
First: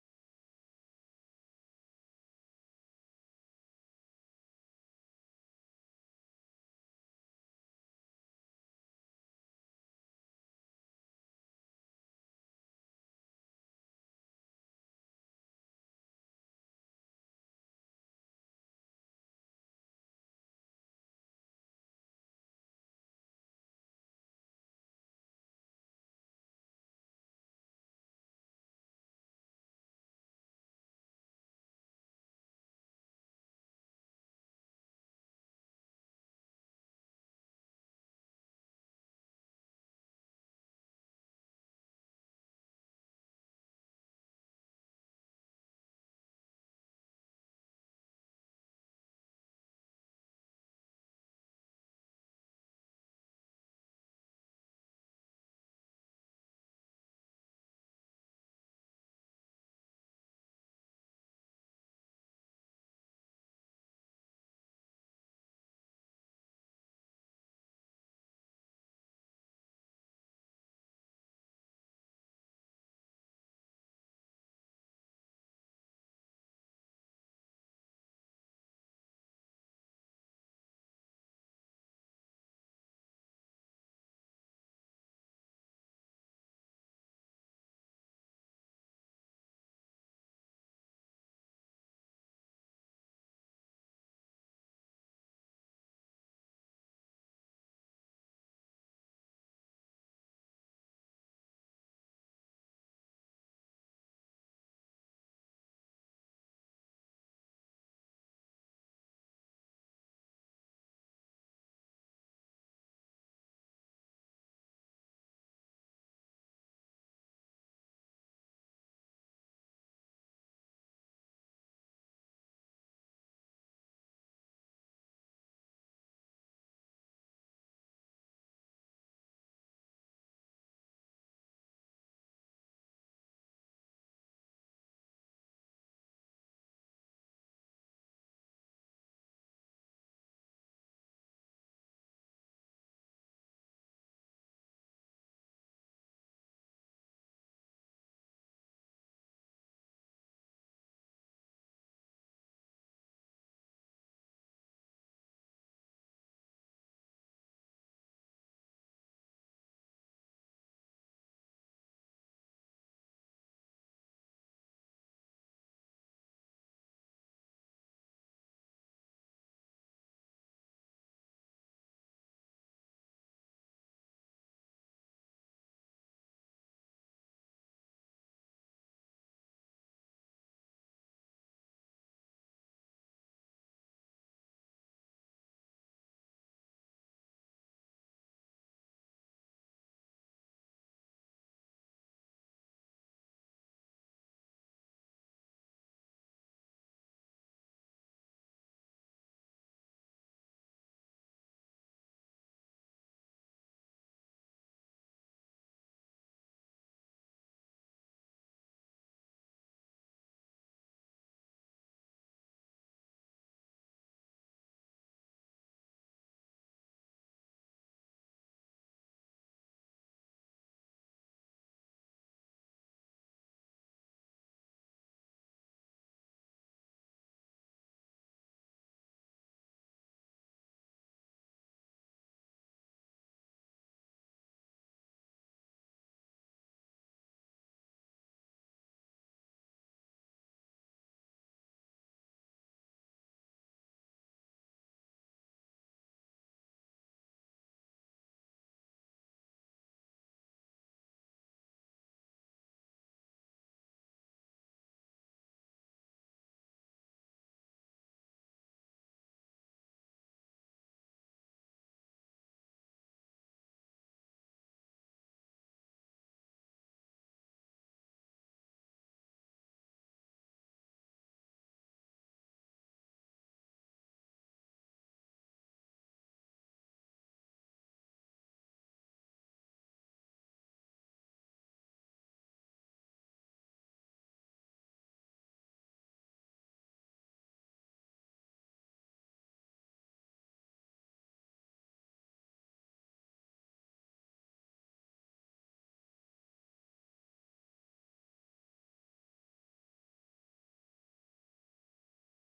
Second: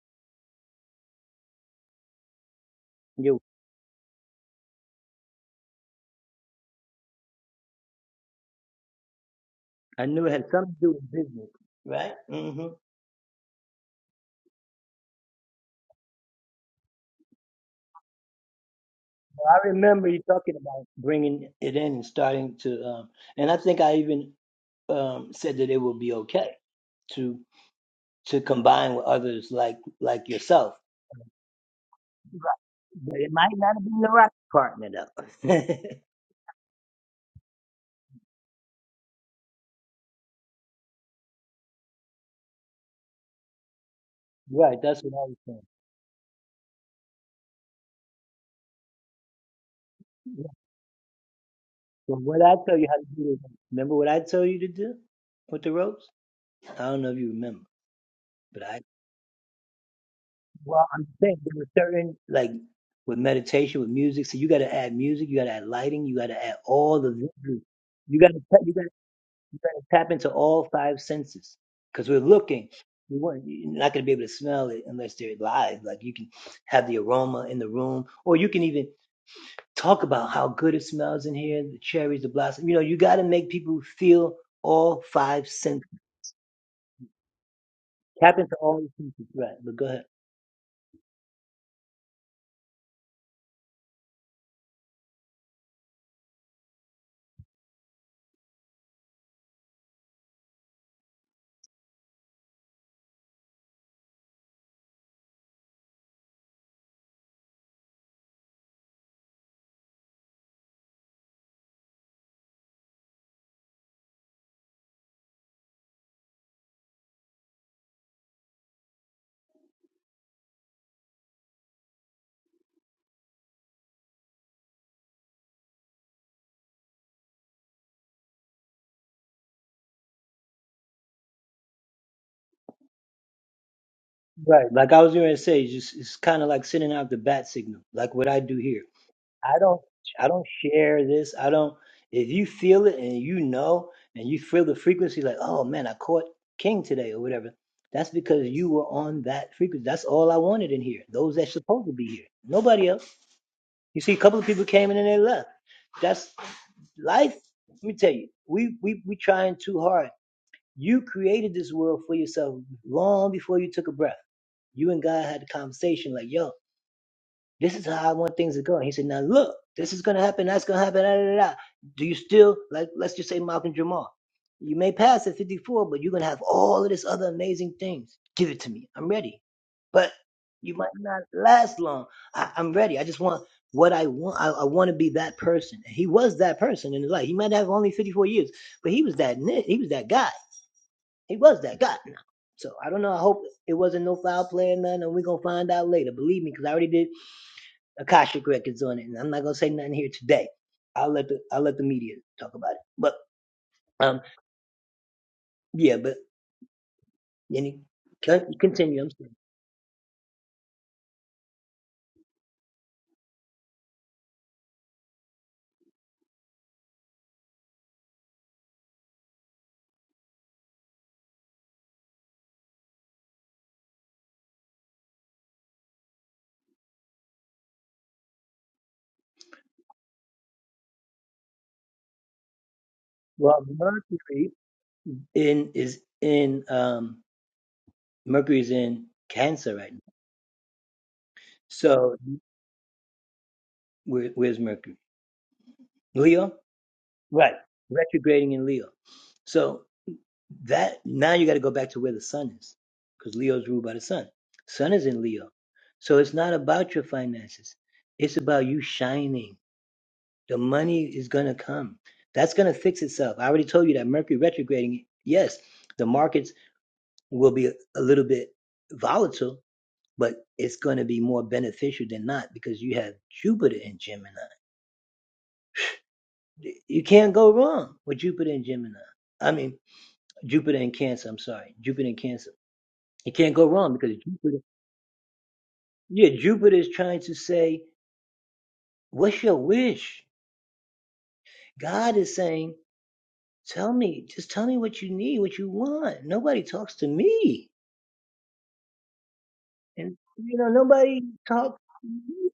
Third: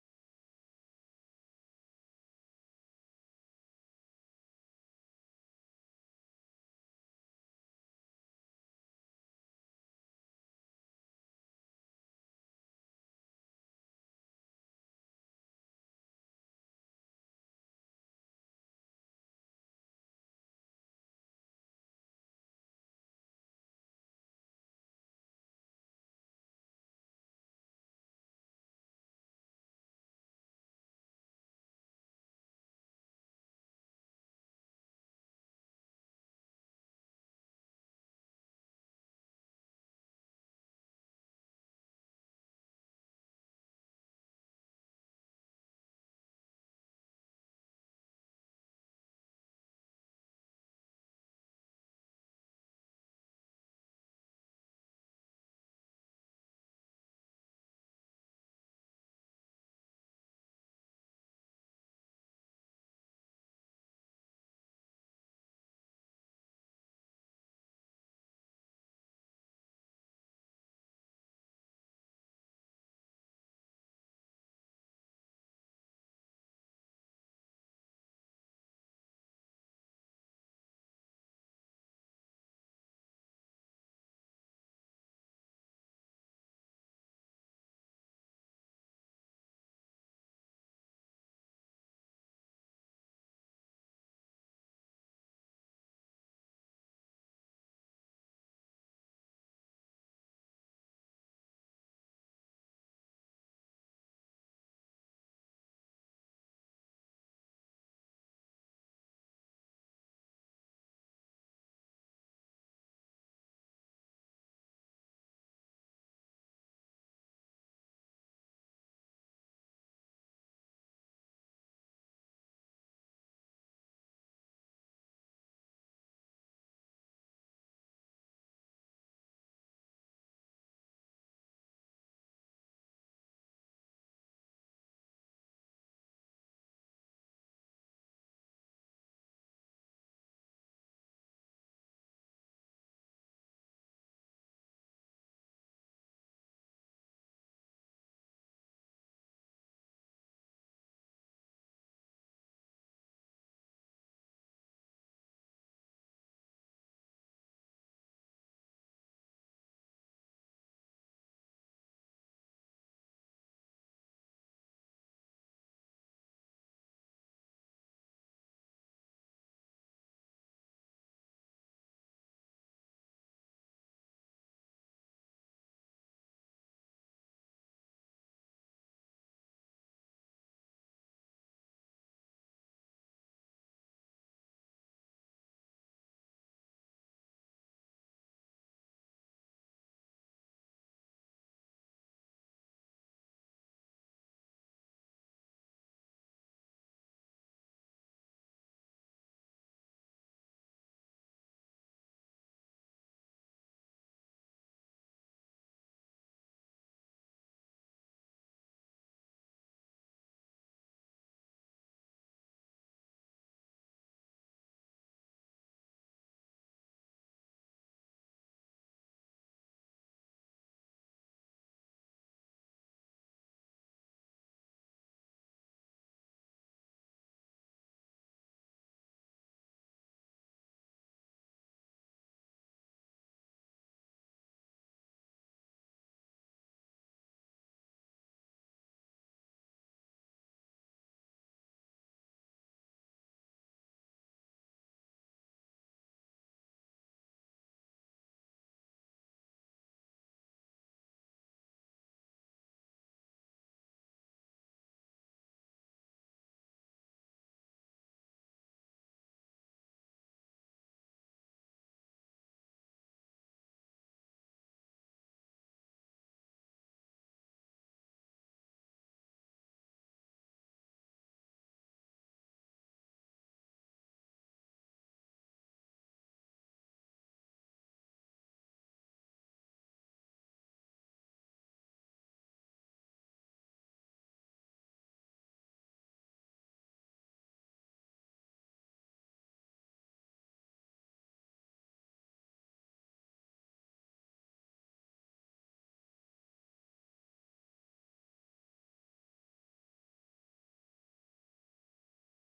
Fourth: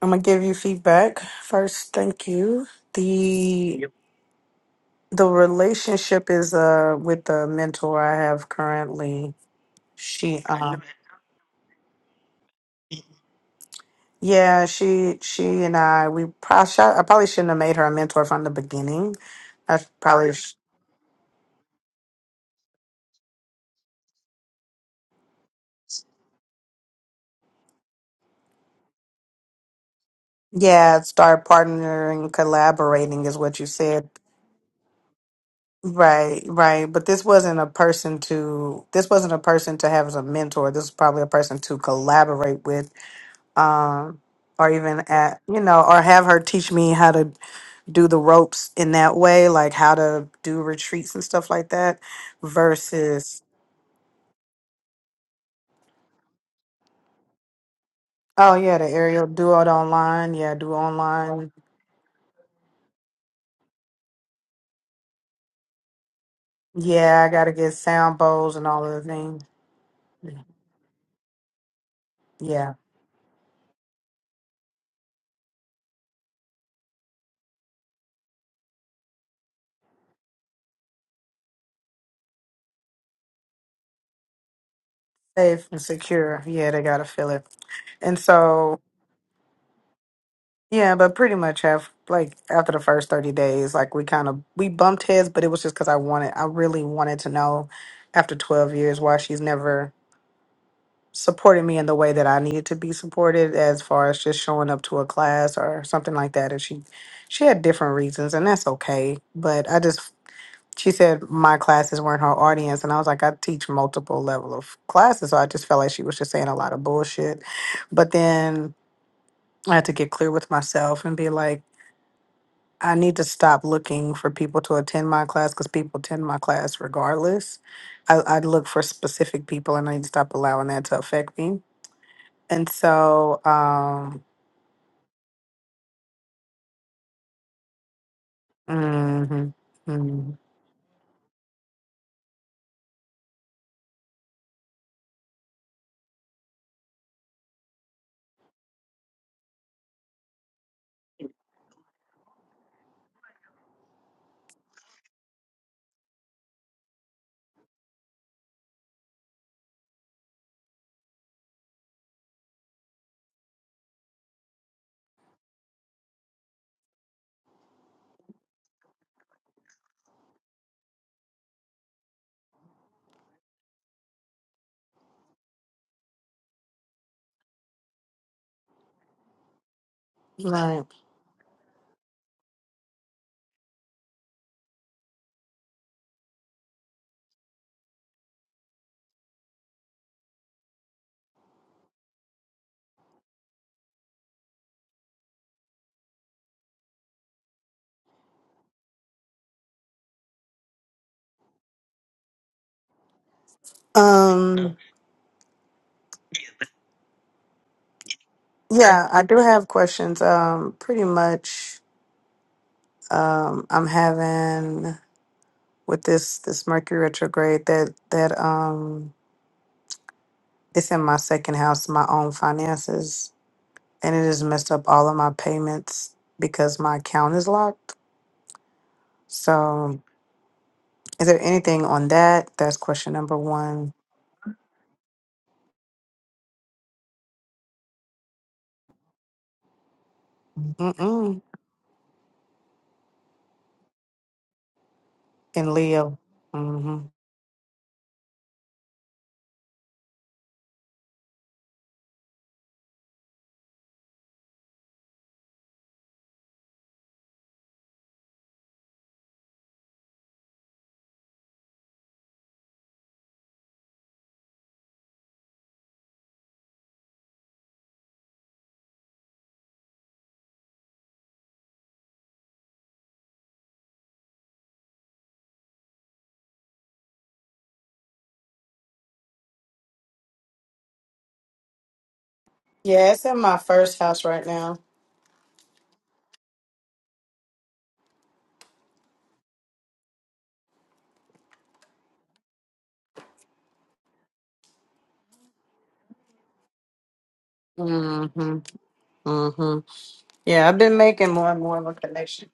S2: I'm gonna give you feedback first. Thank you. The Yep. the relationship is uh with the mentor I have currently. She um, Yeah, she she and I we probably I probably shouldn't have made her a mentor from the beginning. I sh- probably sh- yeah start partnering, collaborating is what you said. Right, right. But this wasn't a person to this wasn't a person to have as a mentor. This was probably a person to collaborate with, um, or even at you know, or have her teach me how to do the ropes in that way, like how to do retreats and stuff like that, versus Oh yeah, the aerial do it online. Yeah, do online. Yeah, I gotta get sound bowls and all of the things. Yeah, safe and secure. Yeah, they gotta feel it. And so yeah, but pretty much have like after the first thirty days, like we kind of we bumped heads, but it was just because I wanted, I really wanted to know after twelve years why she's never supported me in the way that I needed to be supported, as far as just showing up to a class or something like that. If she she had different reasons, and that's okay. But I just she said my classes weren't her audience and i was like i teach multiple level of classes so i just felt like she was just saying a lot of bullshit but then i had to get clear with myself and be like i need to stop looking for people to attend my class because people attend my class regardless I, I look for specific people and i need to stop allowing that to affect me and so um mhm, mhm. right um yeah i do have questions um pretty much Um, I'm having with this this Mercury retrograde that that um it's in my second house, my own finances, and it has messed up all of my payments because my account is locked. So, is there anything on that? That's question number one. Mm-mm. In Leo. Mm-hmm. Yeah, it's in my first house right now. Mm-hmm. Mm-hmm. Yeah, I've been making more and more of a connection.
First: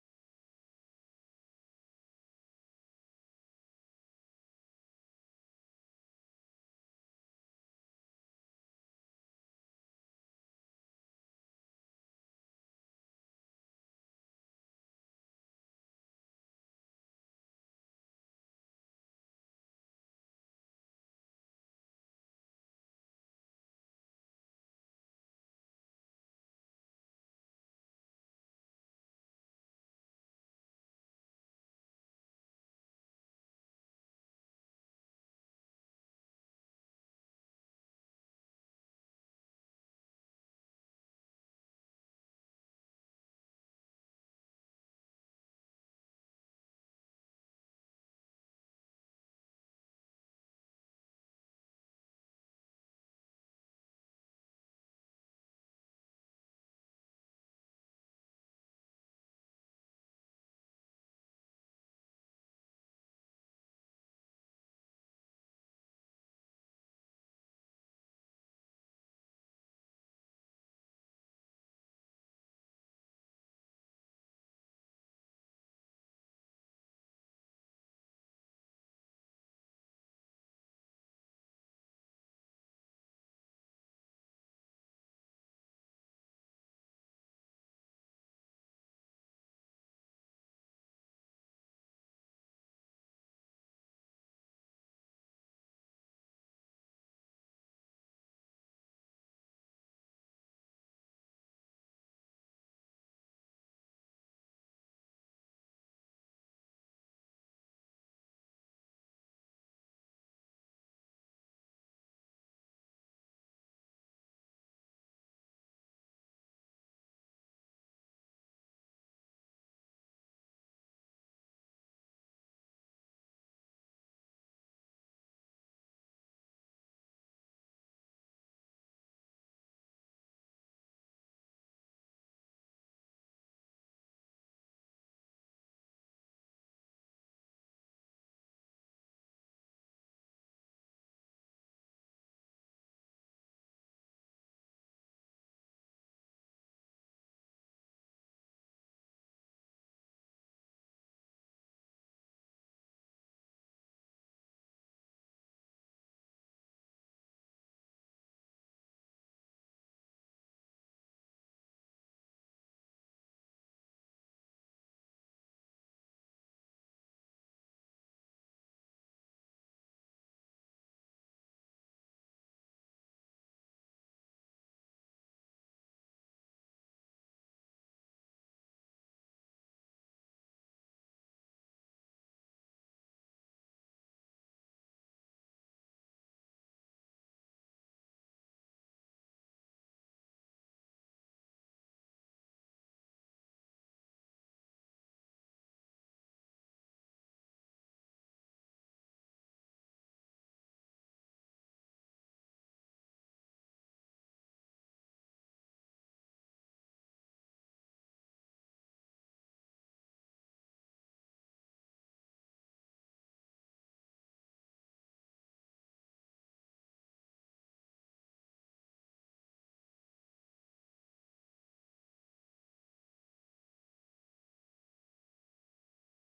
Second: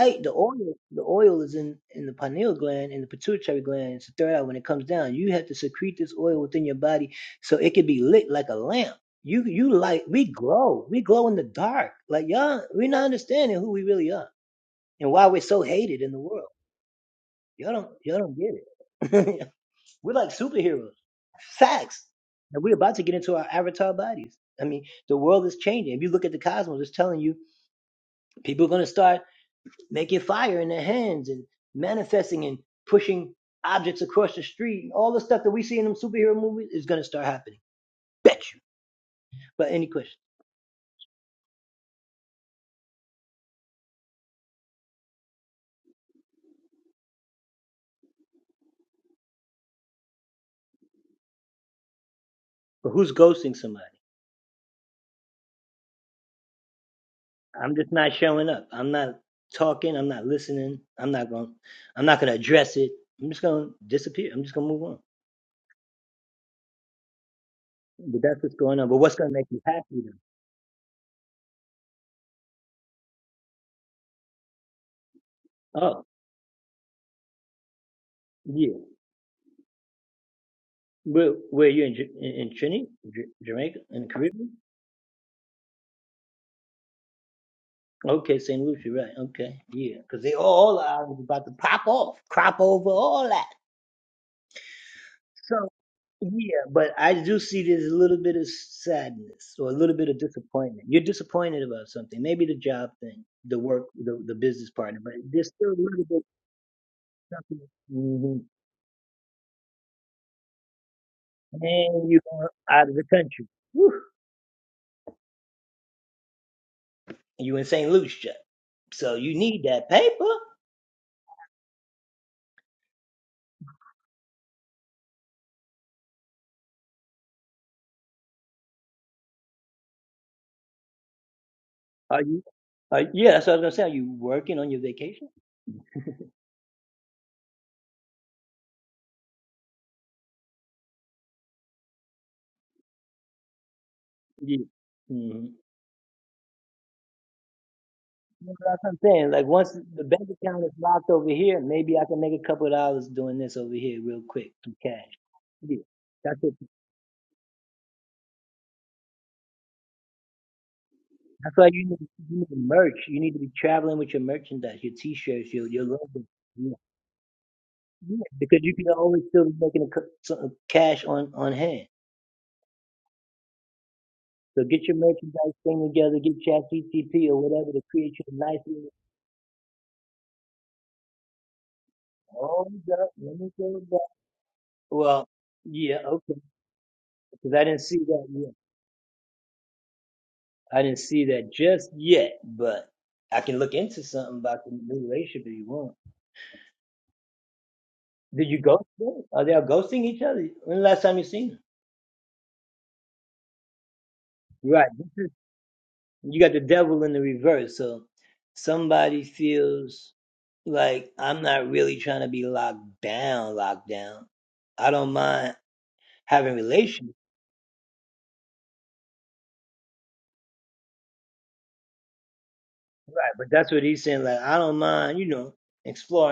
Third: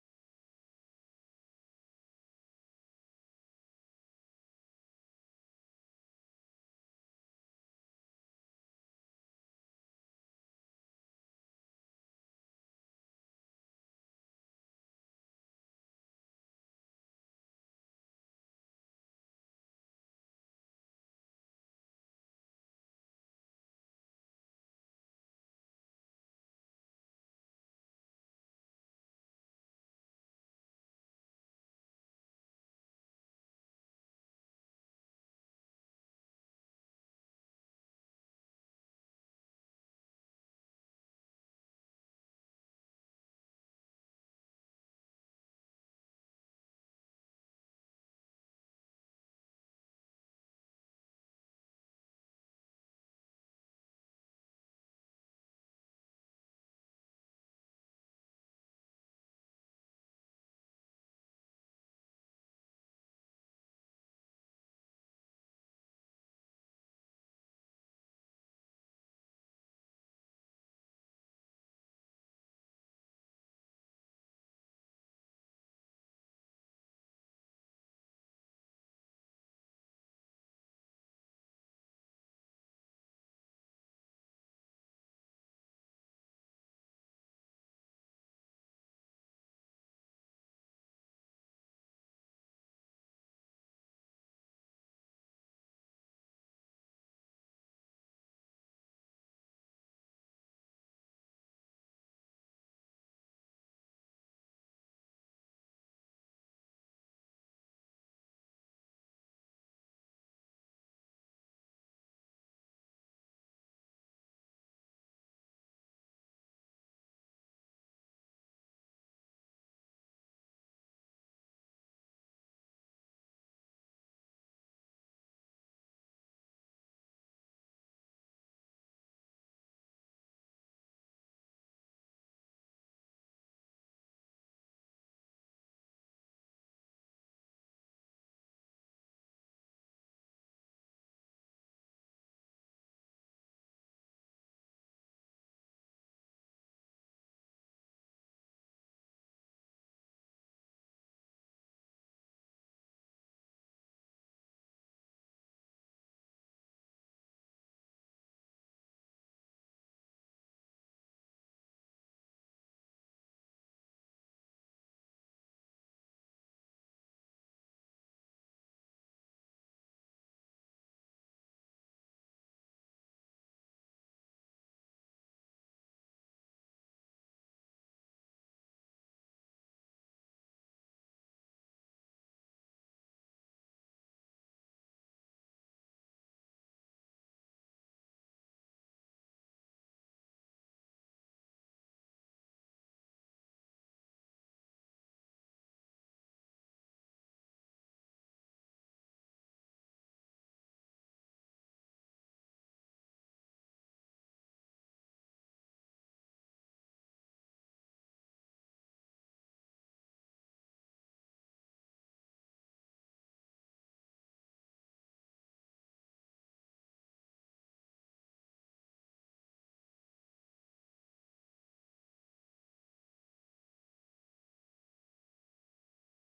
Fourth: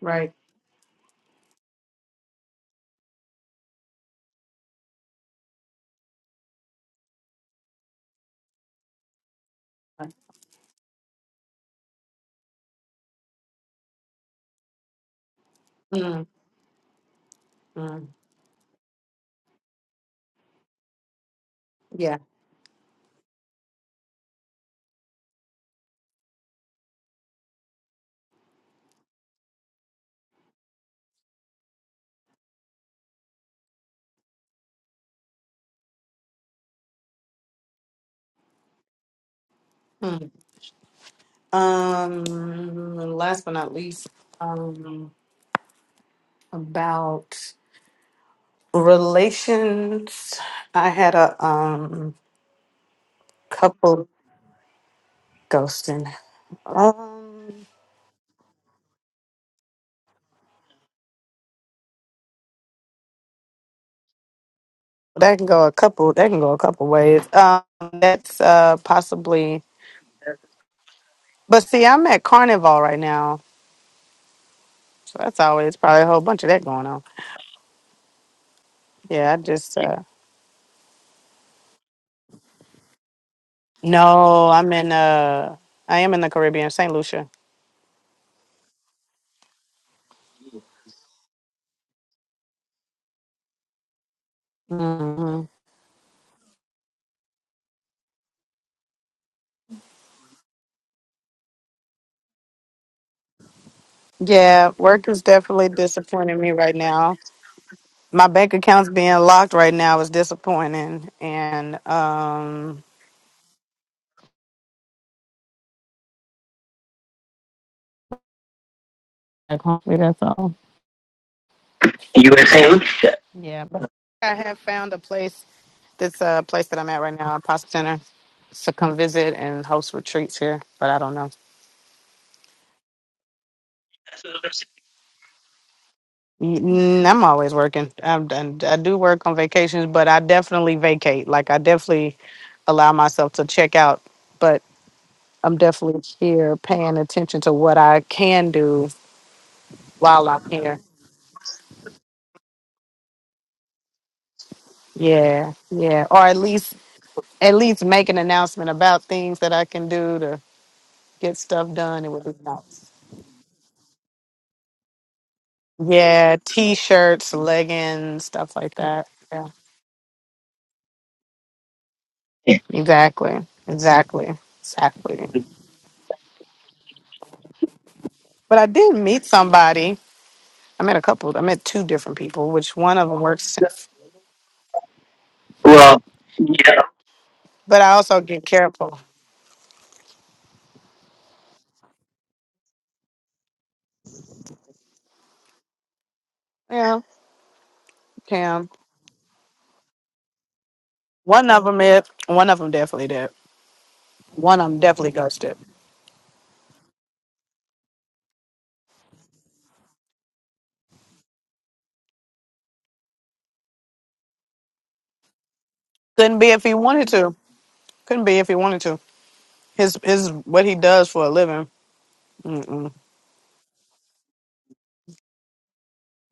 S2: Right. Mm-hmm. Yeah. Hmm. Um, last but not least, um, about relations. I had a um couple ghosting. Um, that can go a couple. That can go a couple ways. Um, that's uh possibly. But see, I'm at Carnival right now, so that's always probably a whole bunch of that going on. Yeah, I just uh no, I'm in uh I am in the Caribbean, Saint Lucia. hmm Yeah, work is definitely disappointing me right now. my bank account's being locked right now is disappointing and um Like, hopefully that's all. yeah but i have found a place this uh place that i'm at right now apostle center to come visit and host retreats here but i don't know Mm, i'm always working I'm, done- i do work on vacations but i definitely vacate like i definitely allow myself to check out but i'm definitely here paying attention to what i can do while i'm here yeah yeah or at least at least make an announcement about things that I can do to get stuff done. It would be nice. Yeah, t-shirts, leggings, stuff like that. Yeah, exactly, exactly, exactly. But I did meet somebody. I met a couple. I met two different people, which one of them works. Well, yeah. But I also get careful. Yeah, Cam. One of them it. One of them definitely did. One of them definitely ghosted. Couldn't be if he wanted to. Couldn't be if he wanted to. His his what he does for a living. Mm-mm.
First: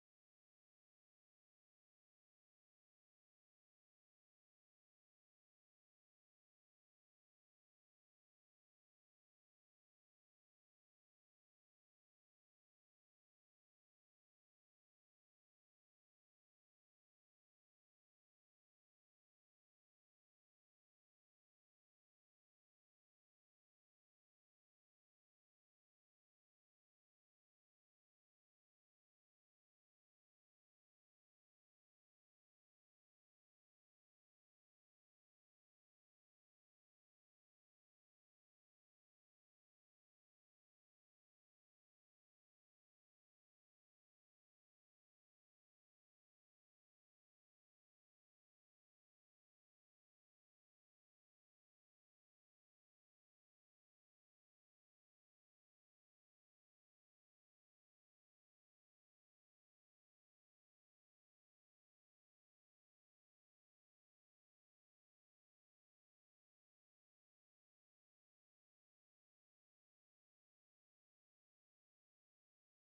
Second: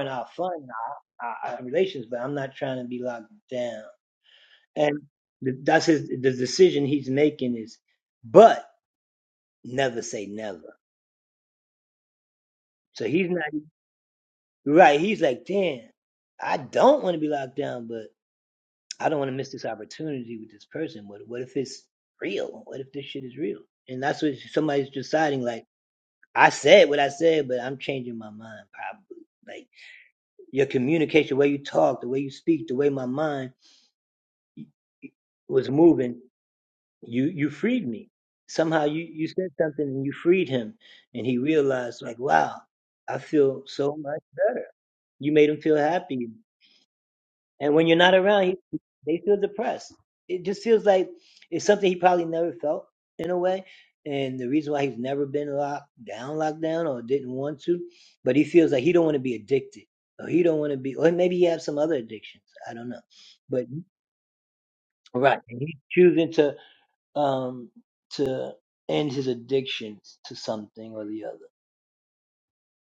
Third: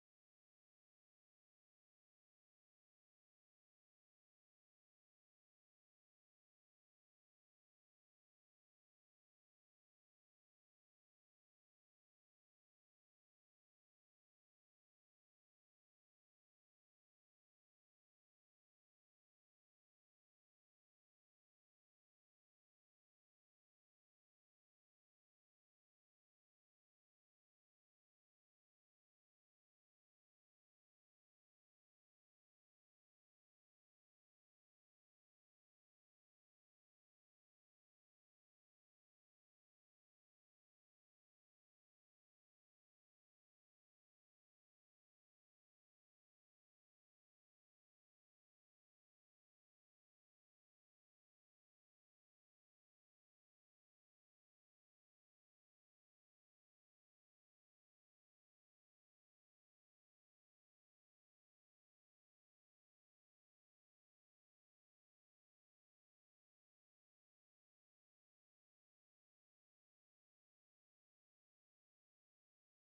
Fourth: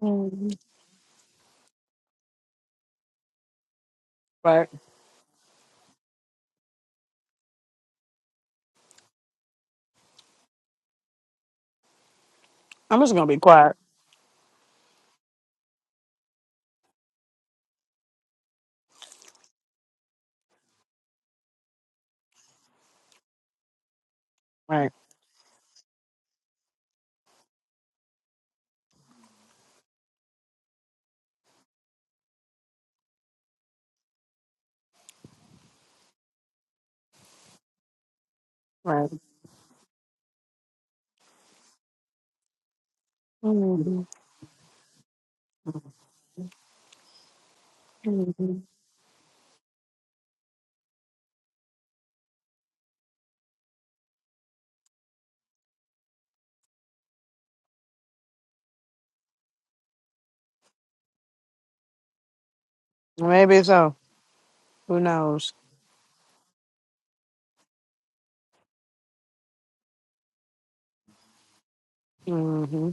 S2: Mhm. Right. I'm just gonna be quiet. Right. Right. hmm hmm Maybe so. Who knows? hmm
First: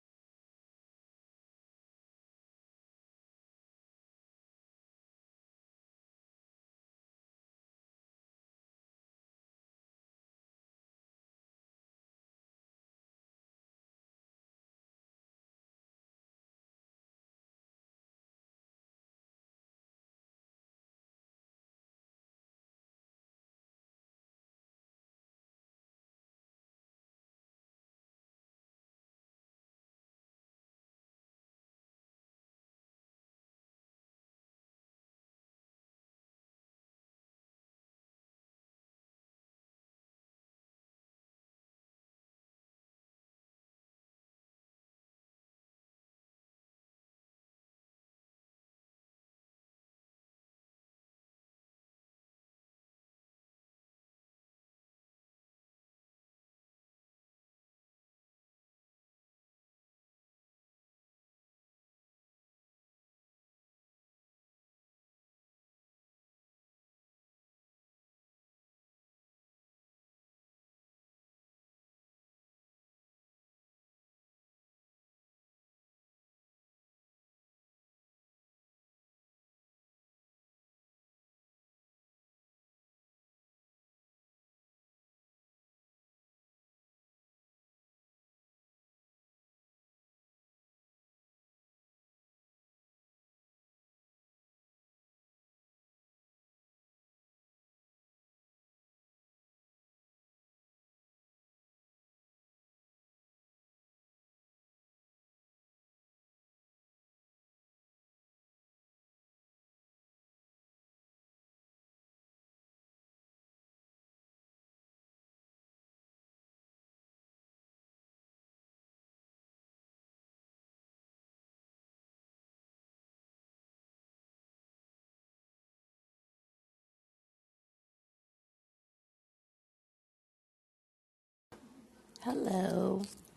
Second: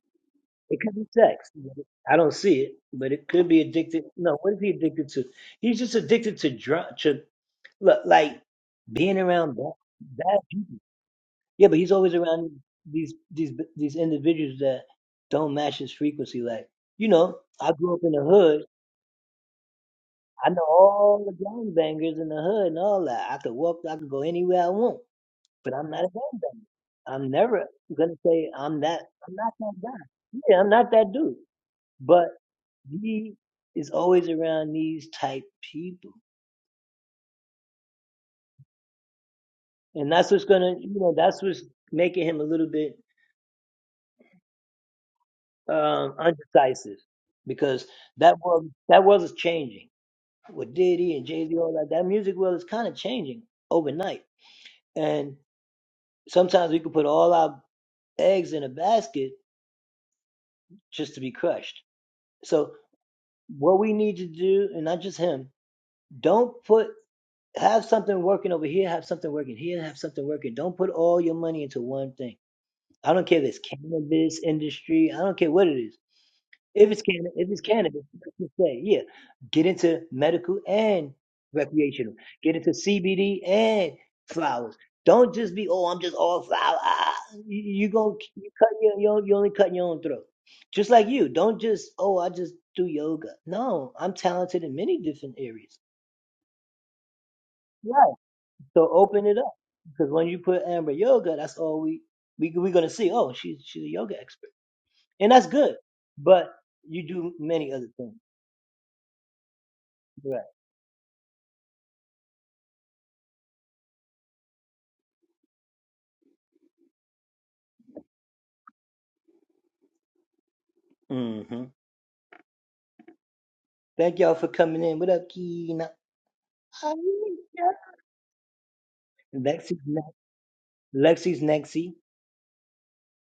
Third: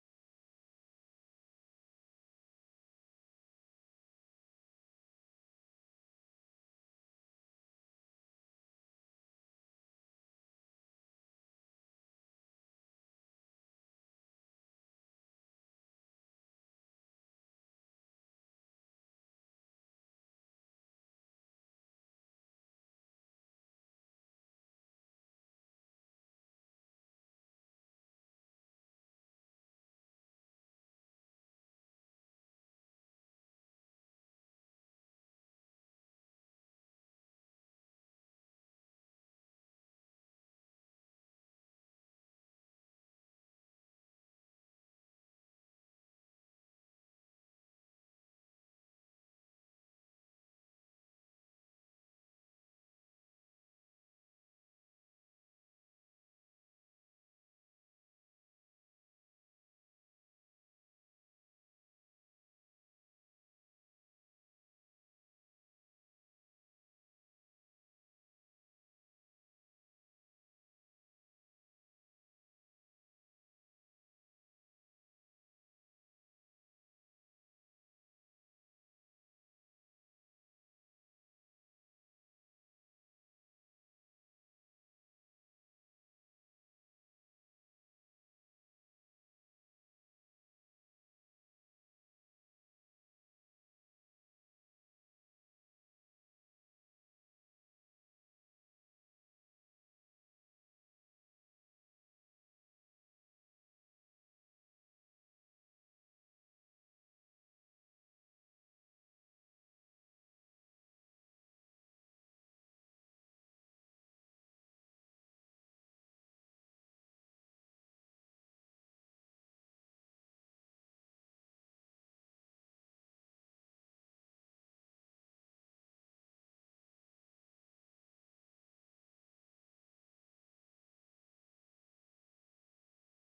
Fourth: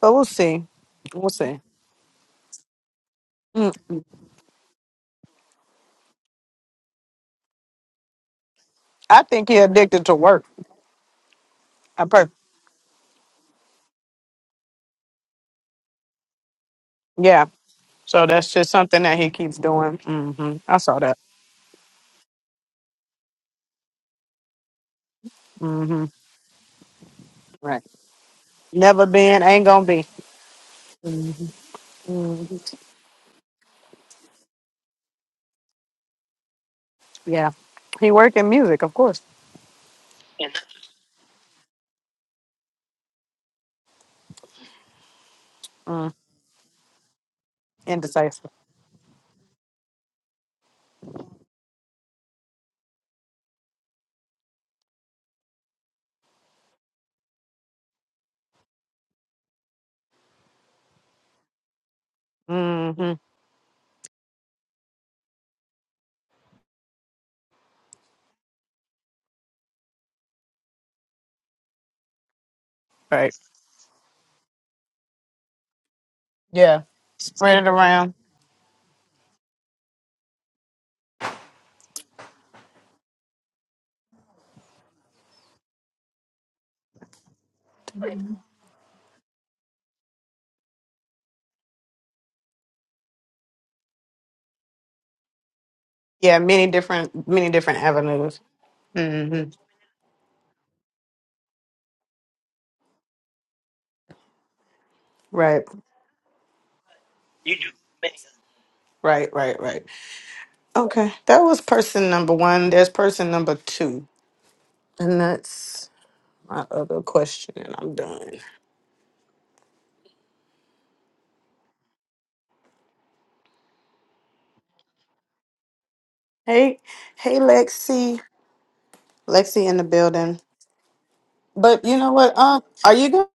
S2: But we'll see. We'll see. Mm. I think he addicted to work. I per- yeah. So that's just something that he keeps doing. hmm I saw that. hmm Right. Never been, ain't gonna be. hmm hmm Yeah. He work in music, of course. Mm. Indecisive. hmm Right. Yeah. Spread it around. Yeah, many different many different avenues. hmm Right. You do. Many. Right, right, right. Okay. That was person number one. There's person number two. And that's my other question, and I'm done. Hey, hey Lexi. Lexi in the building. But you know what? Um, are
S3: Hello.
S2: you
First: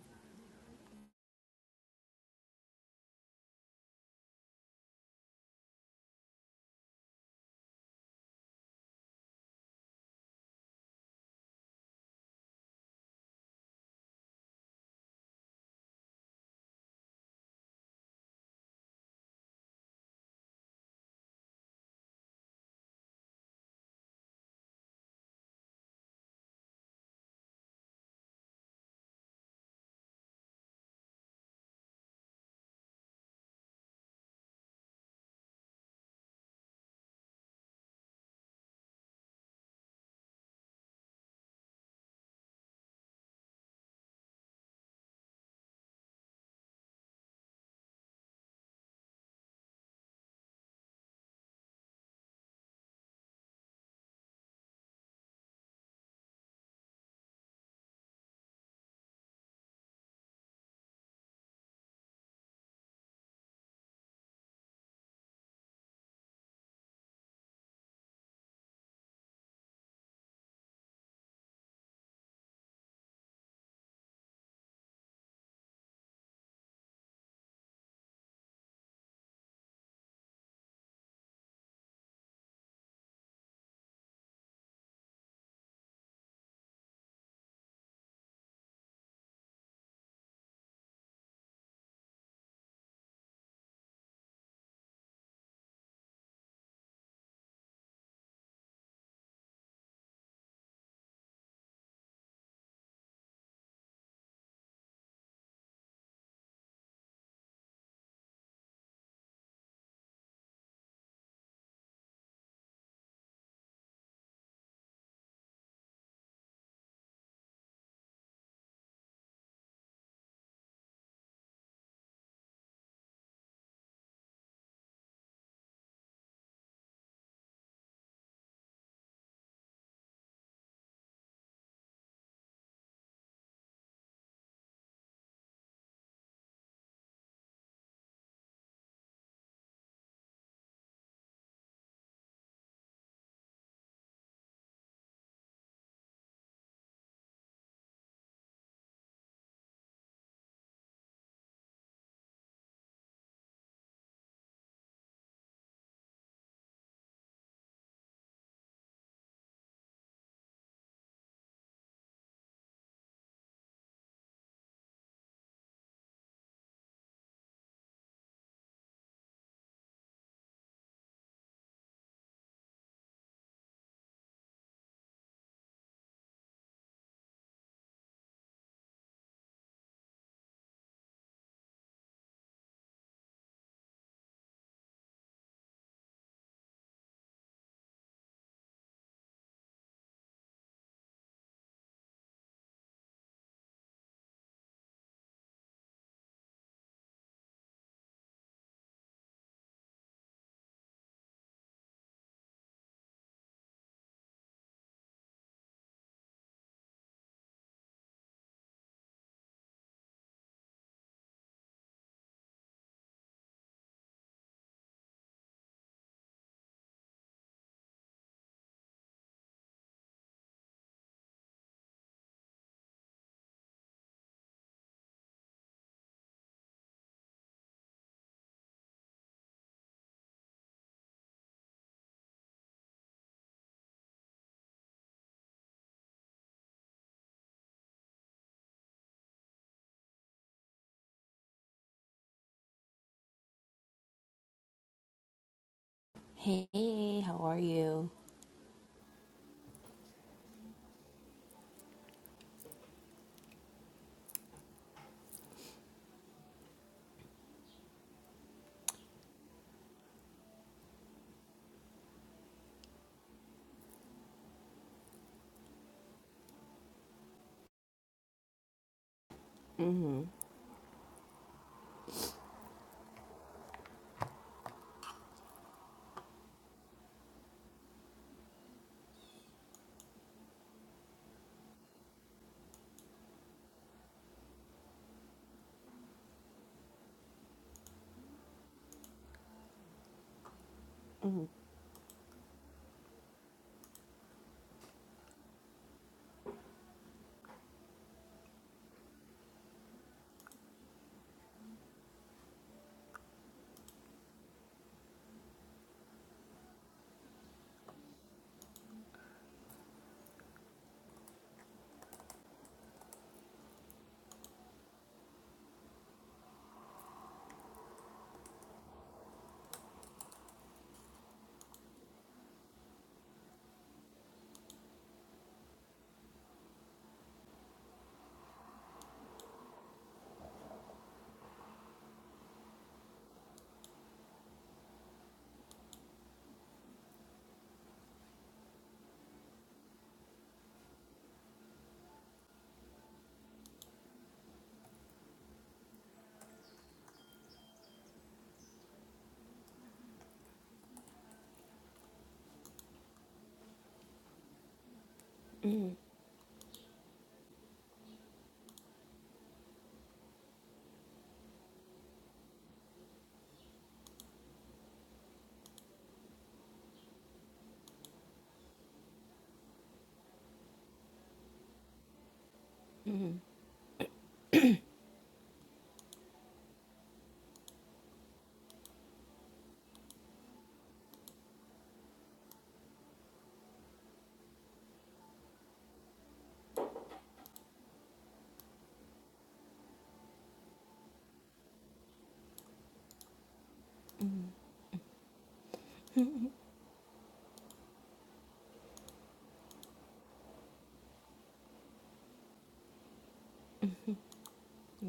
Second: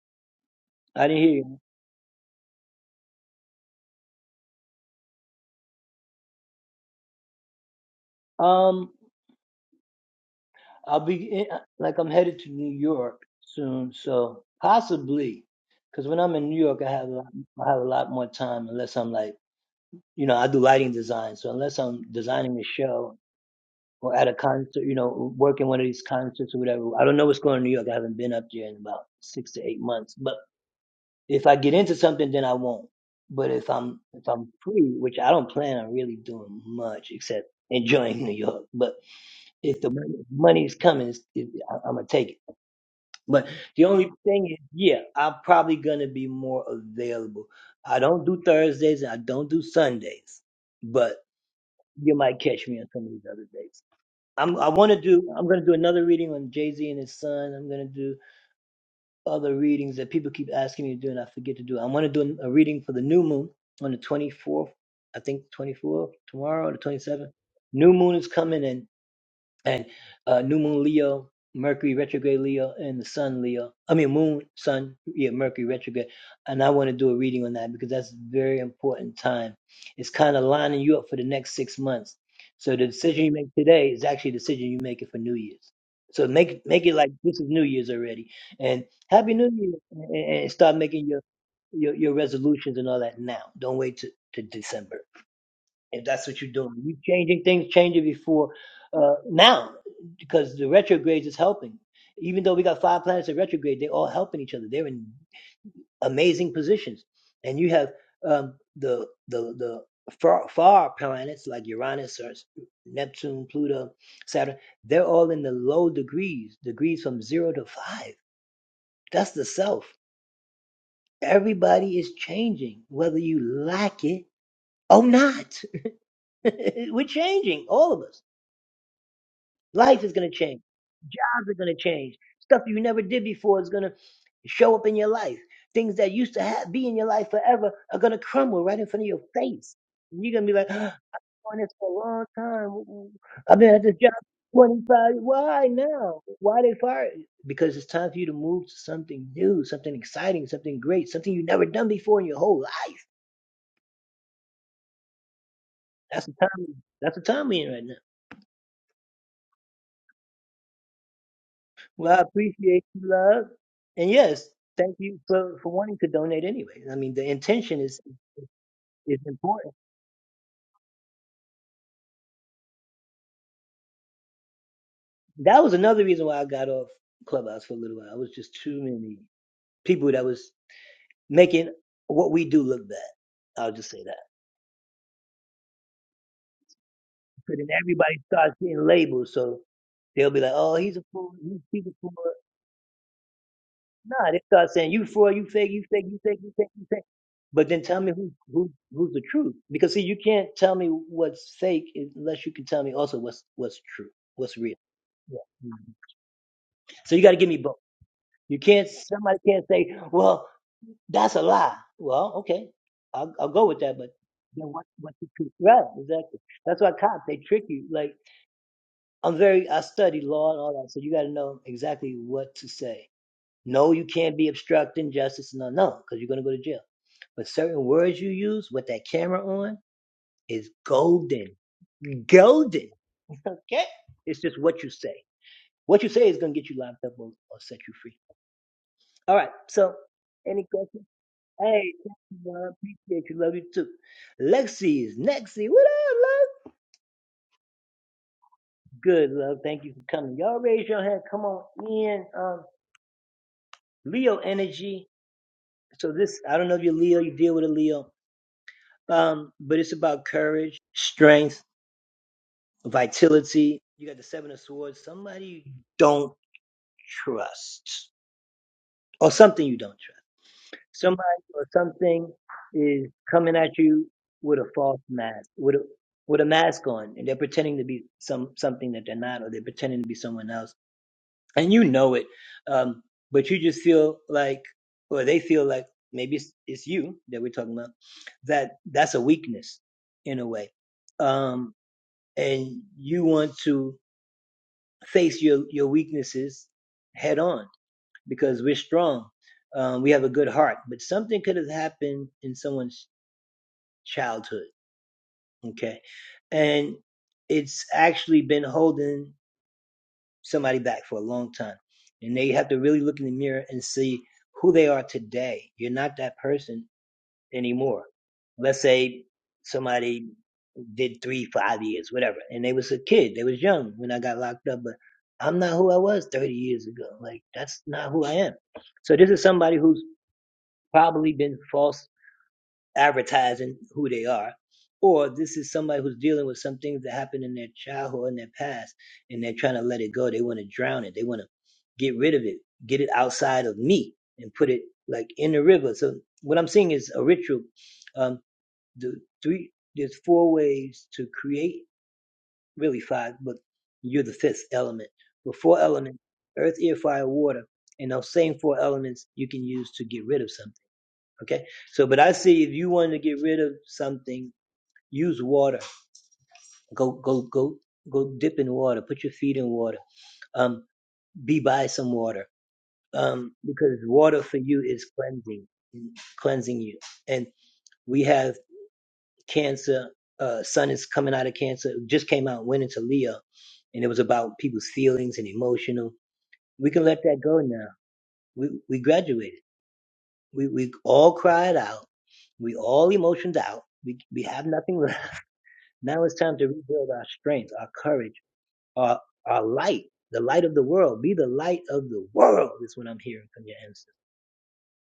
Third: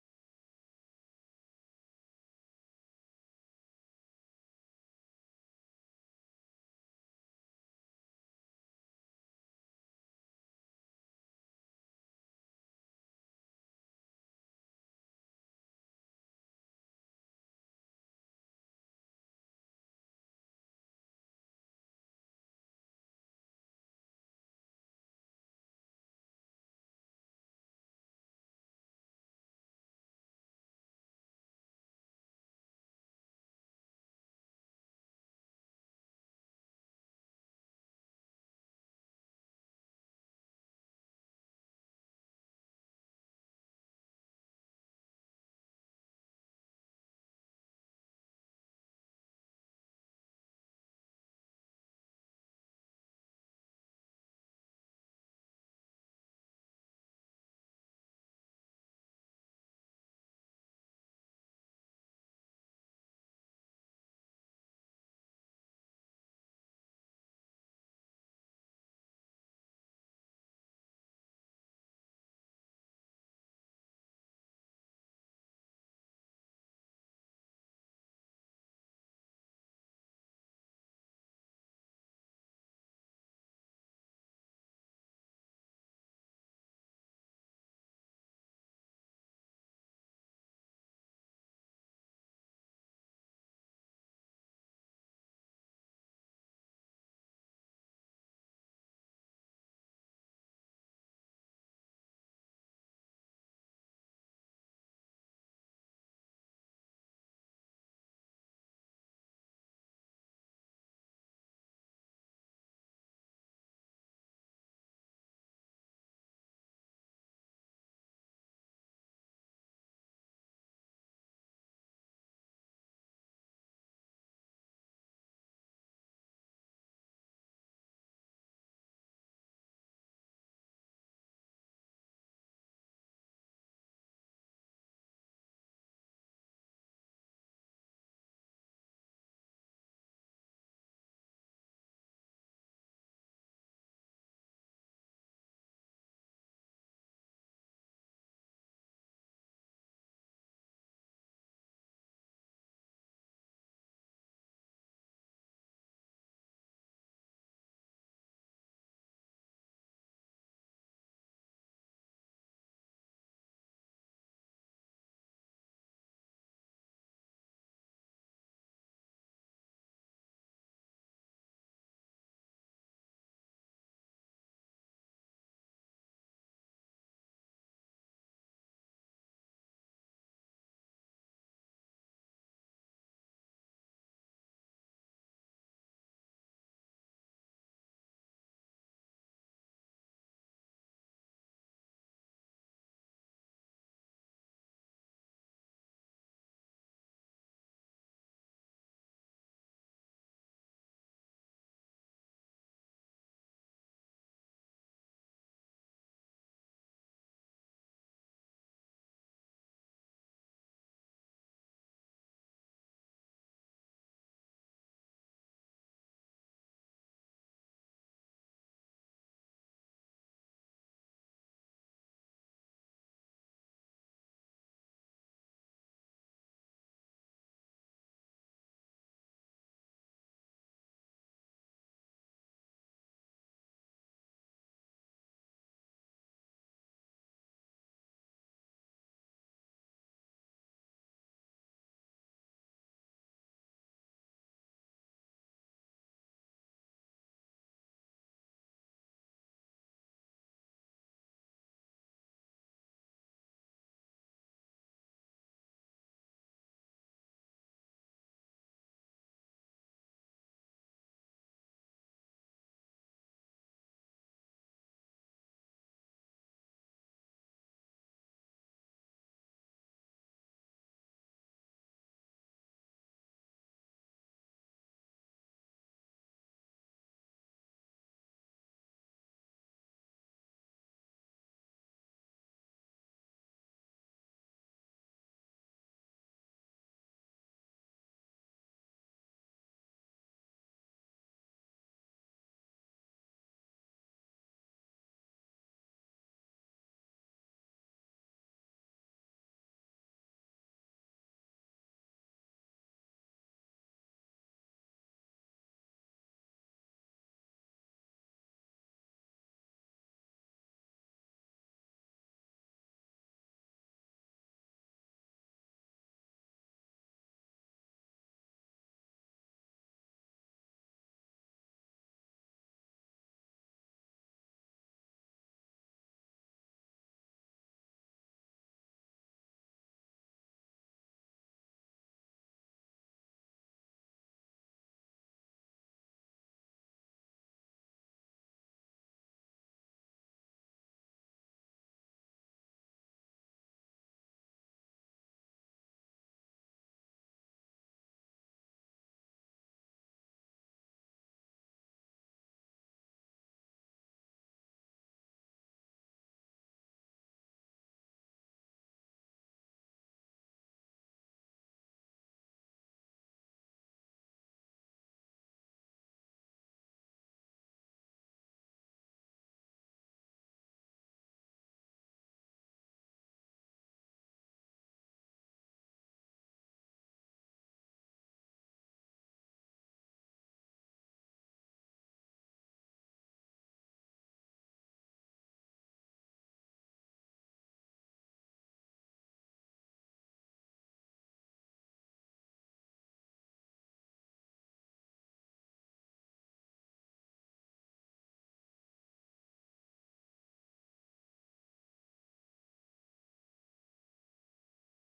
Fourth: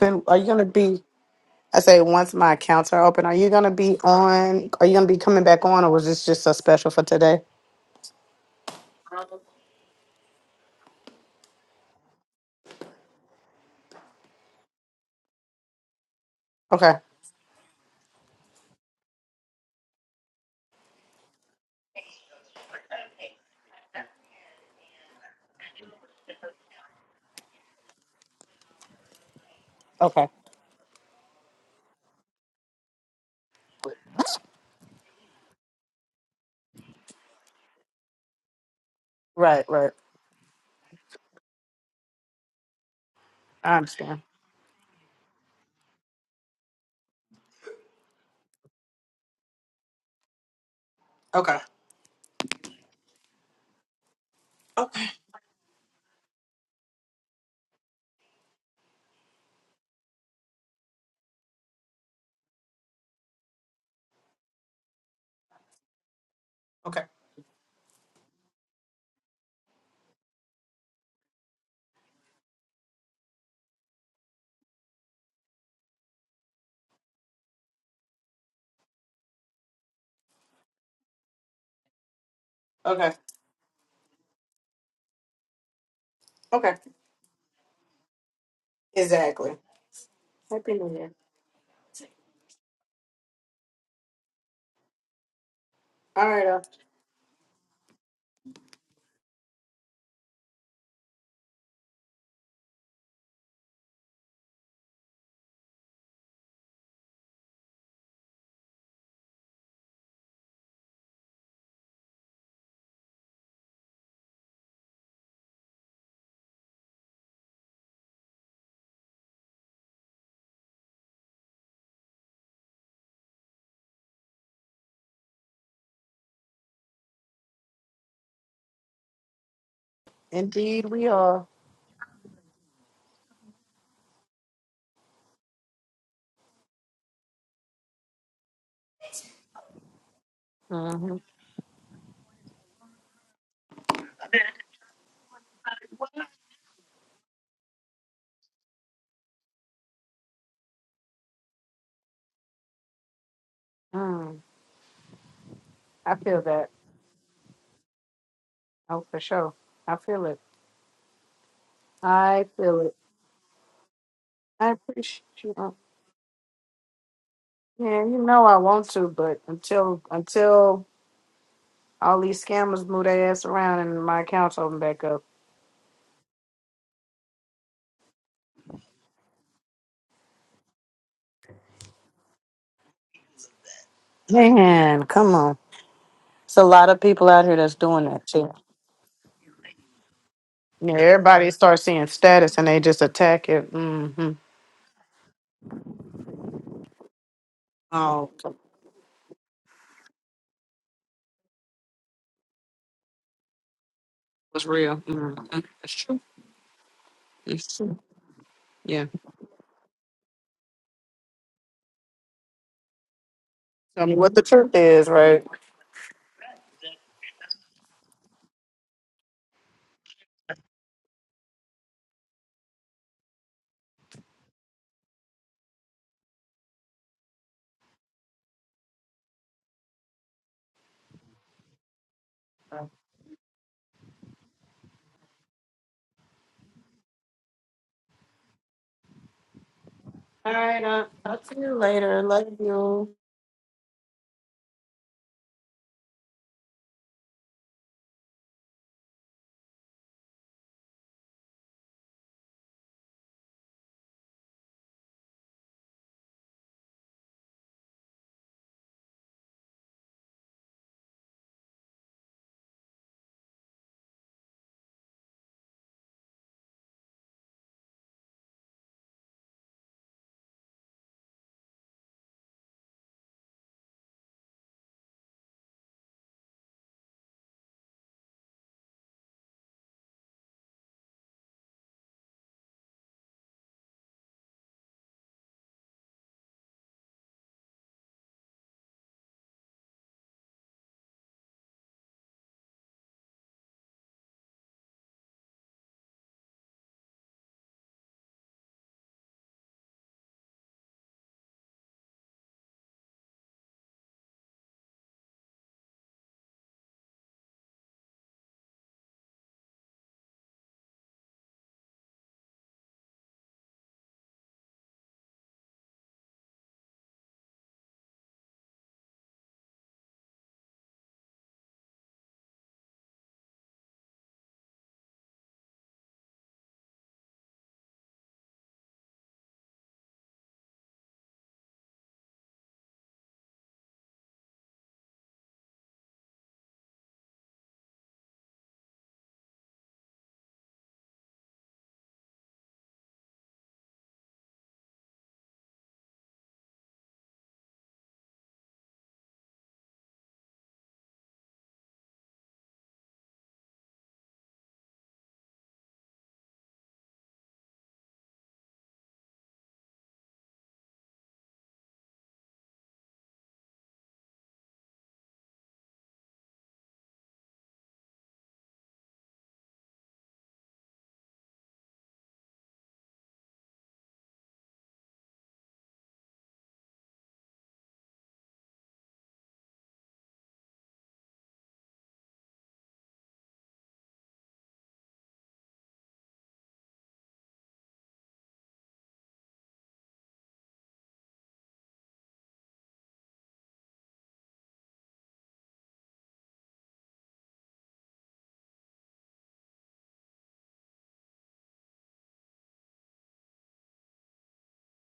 S2: gonna are you gonna be I say once my accounts are open, are you gonna be on are you gonna be coming back on or was this just a special for today? Okay. Okay. Right, right, I understand. Okay. Okay. Okay. Okay. Okay. Exactly. Happy New Year. All right. Uh, Indeed, we are. hmm Mm. I feel that. Oh, for sure. I feel it. I feel it. I appreciate you. Uh, Yeah, you know I want to, but until until all these scammers move their ass around and my account's open back up. Man, come on. It's a lot of people out here that's doing that too. Yeah, everybody starts seeing status and they just attack it. hmm Oh, was real. Mhm. That's true. It's true. Yeah. Tell me what the truth is, right? All right, I'll I'll see you later. Love you.
S3: Hey, how are you? Mhm.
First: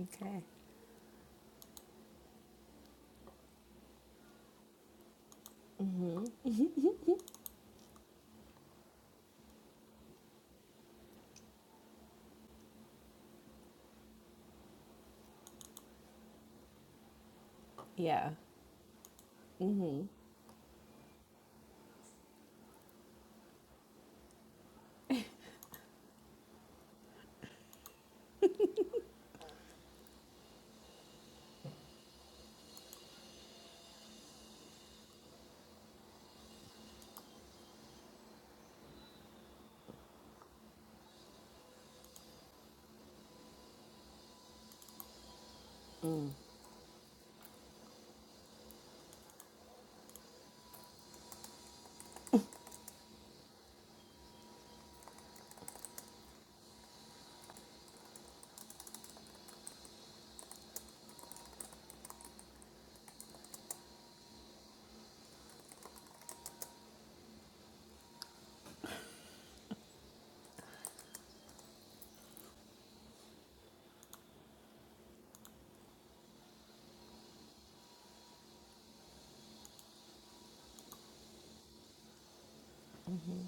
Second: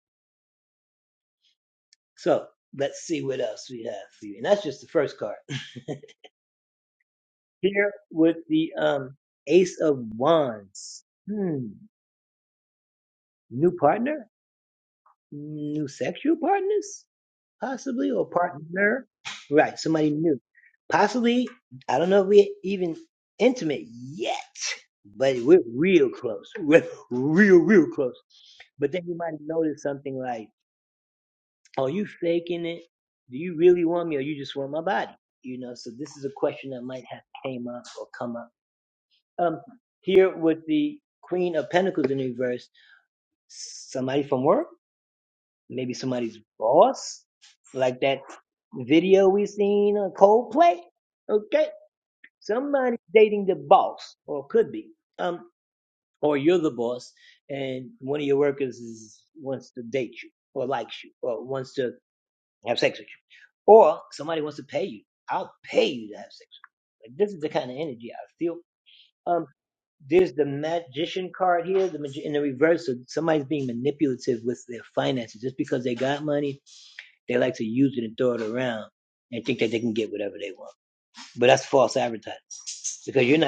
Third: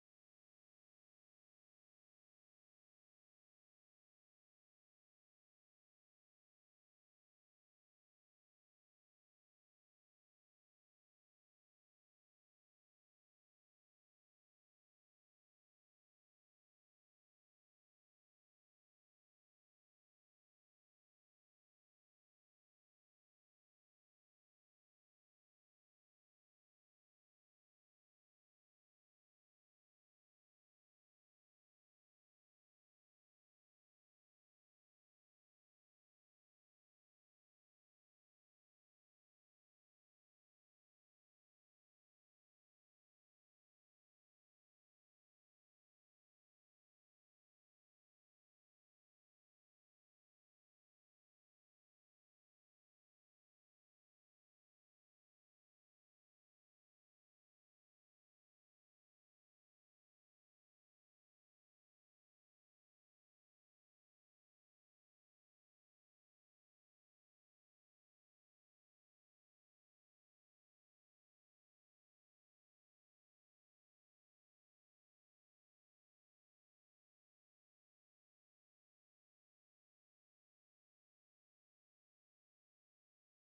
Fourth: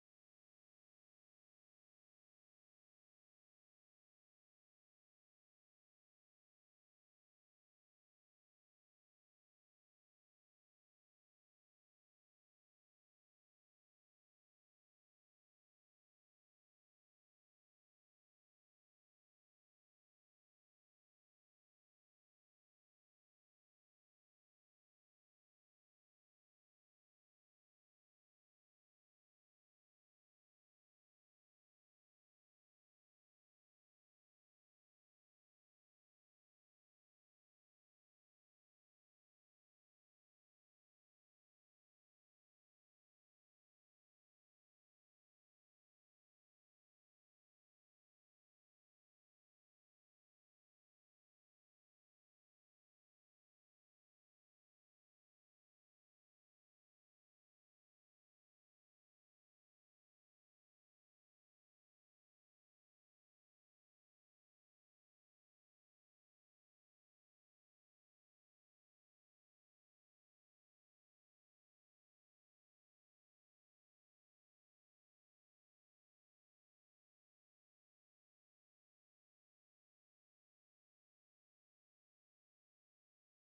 S3: Okay. Yeah. Mhm.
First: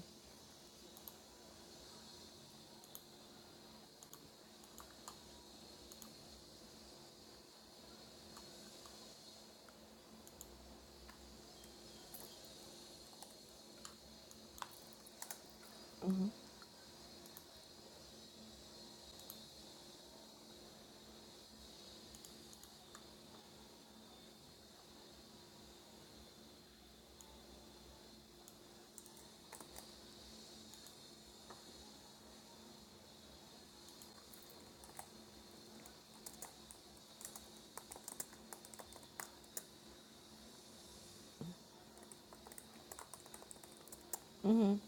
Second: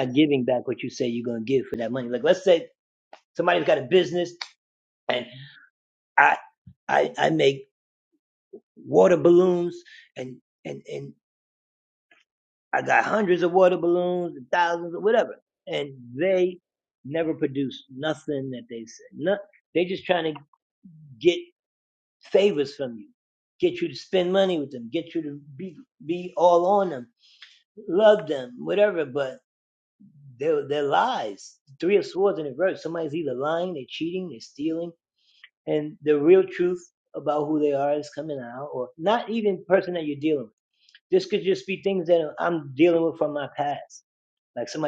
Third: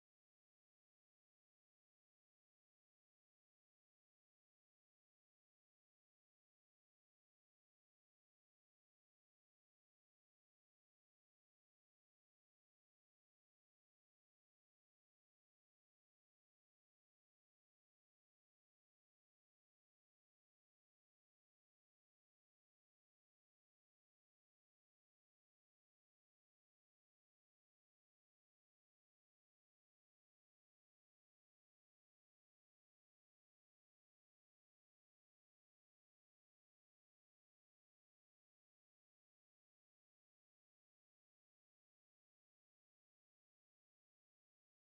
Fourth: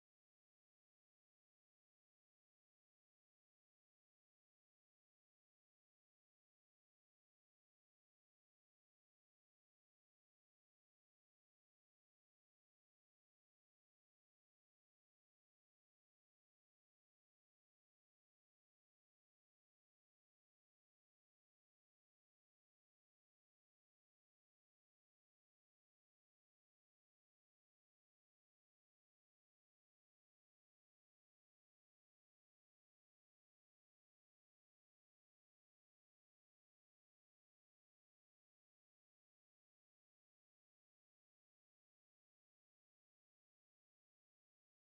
S3: Mhm.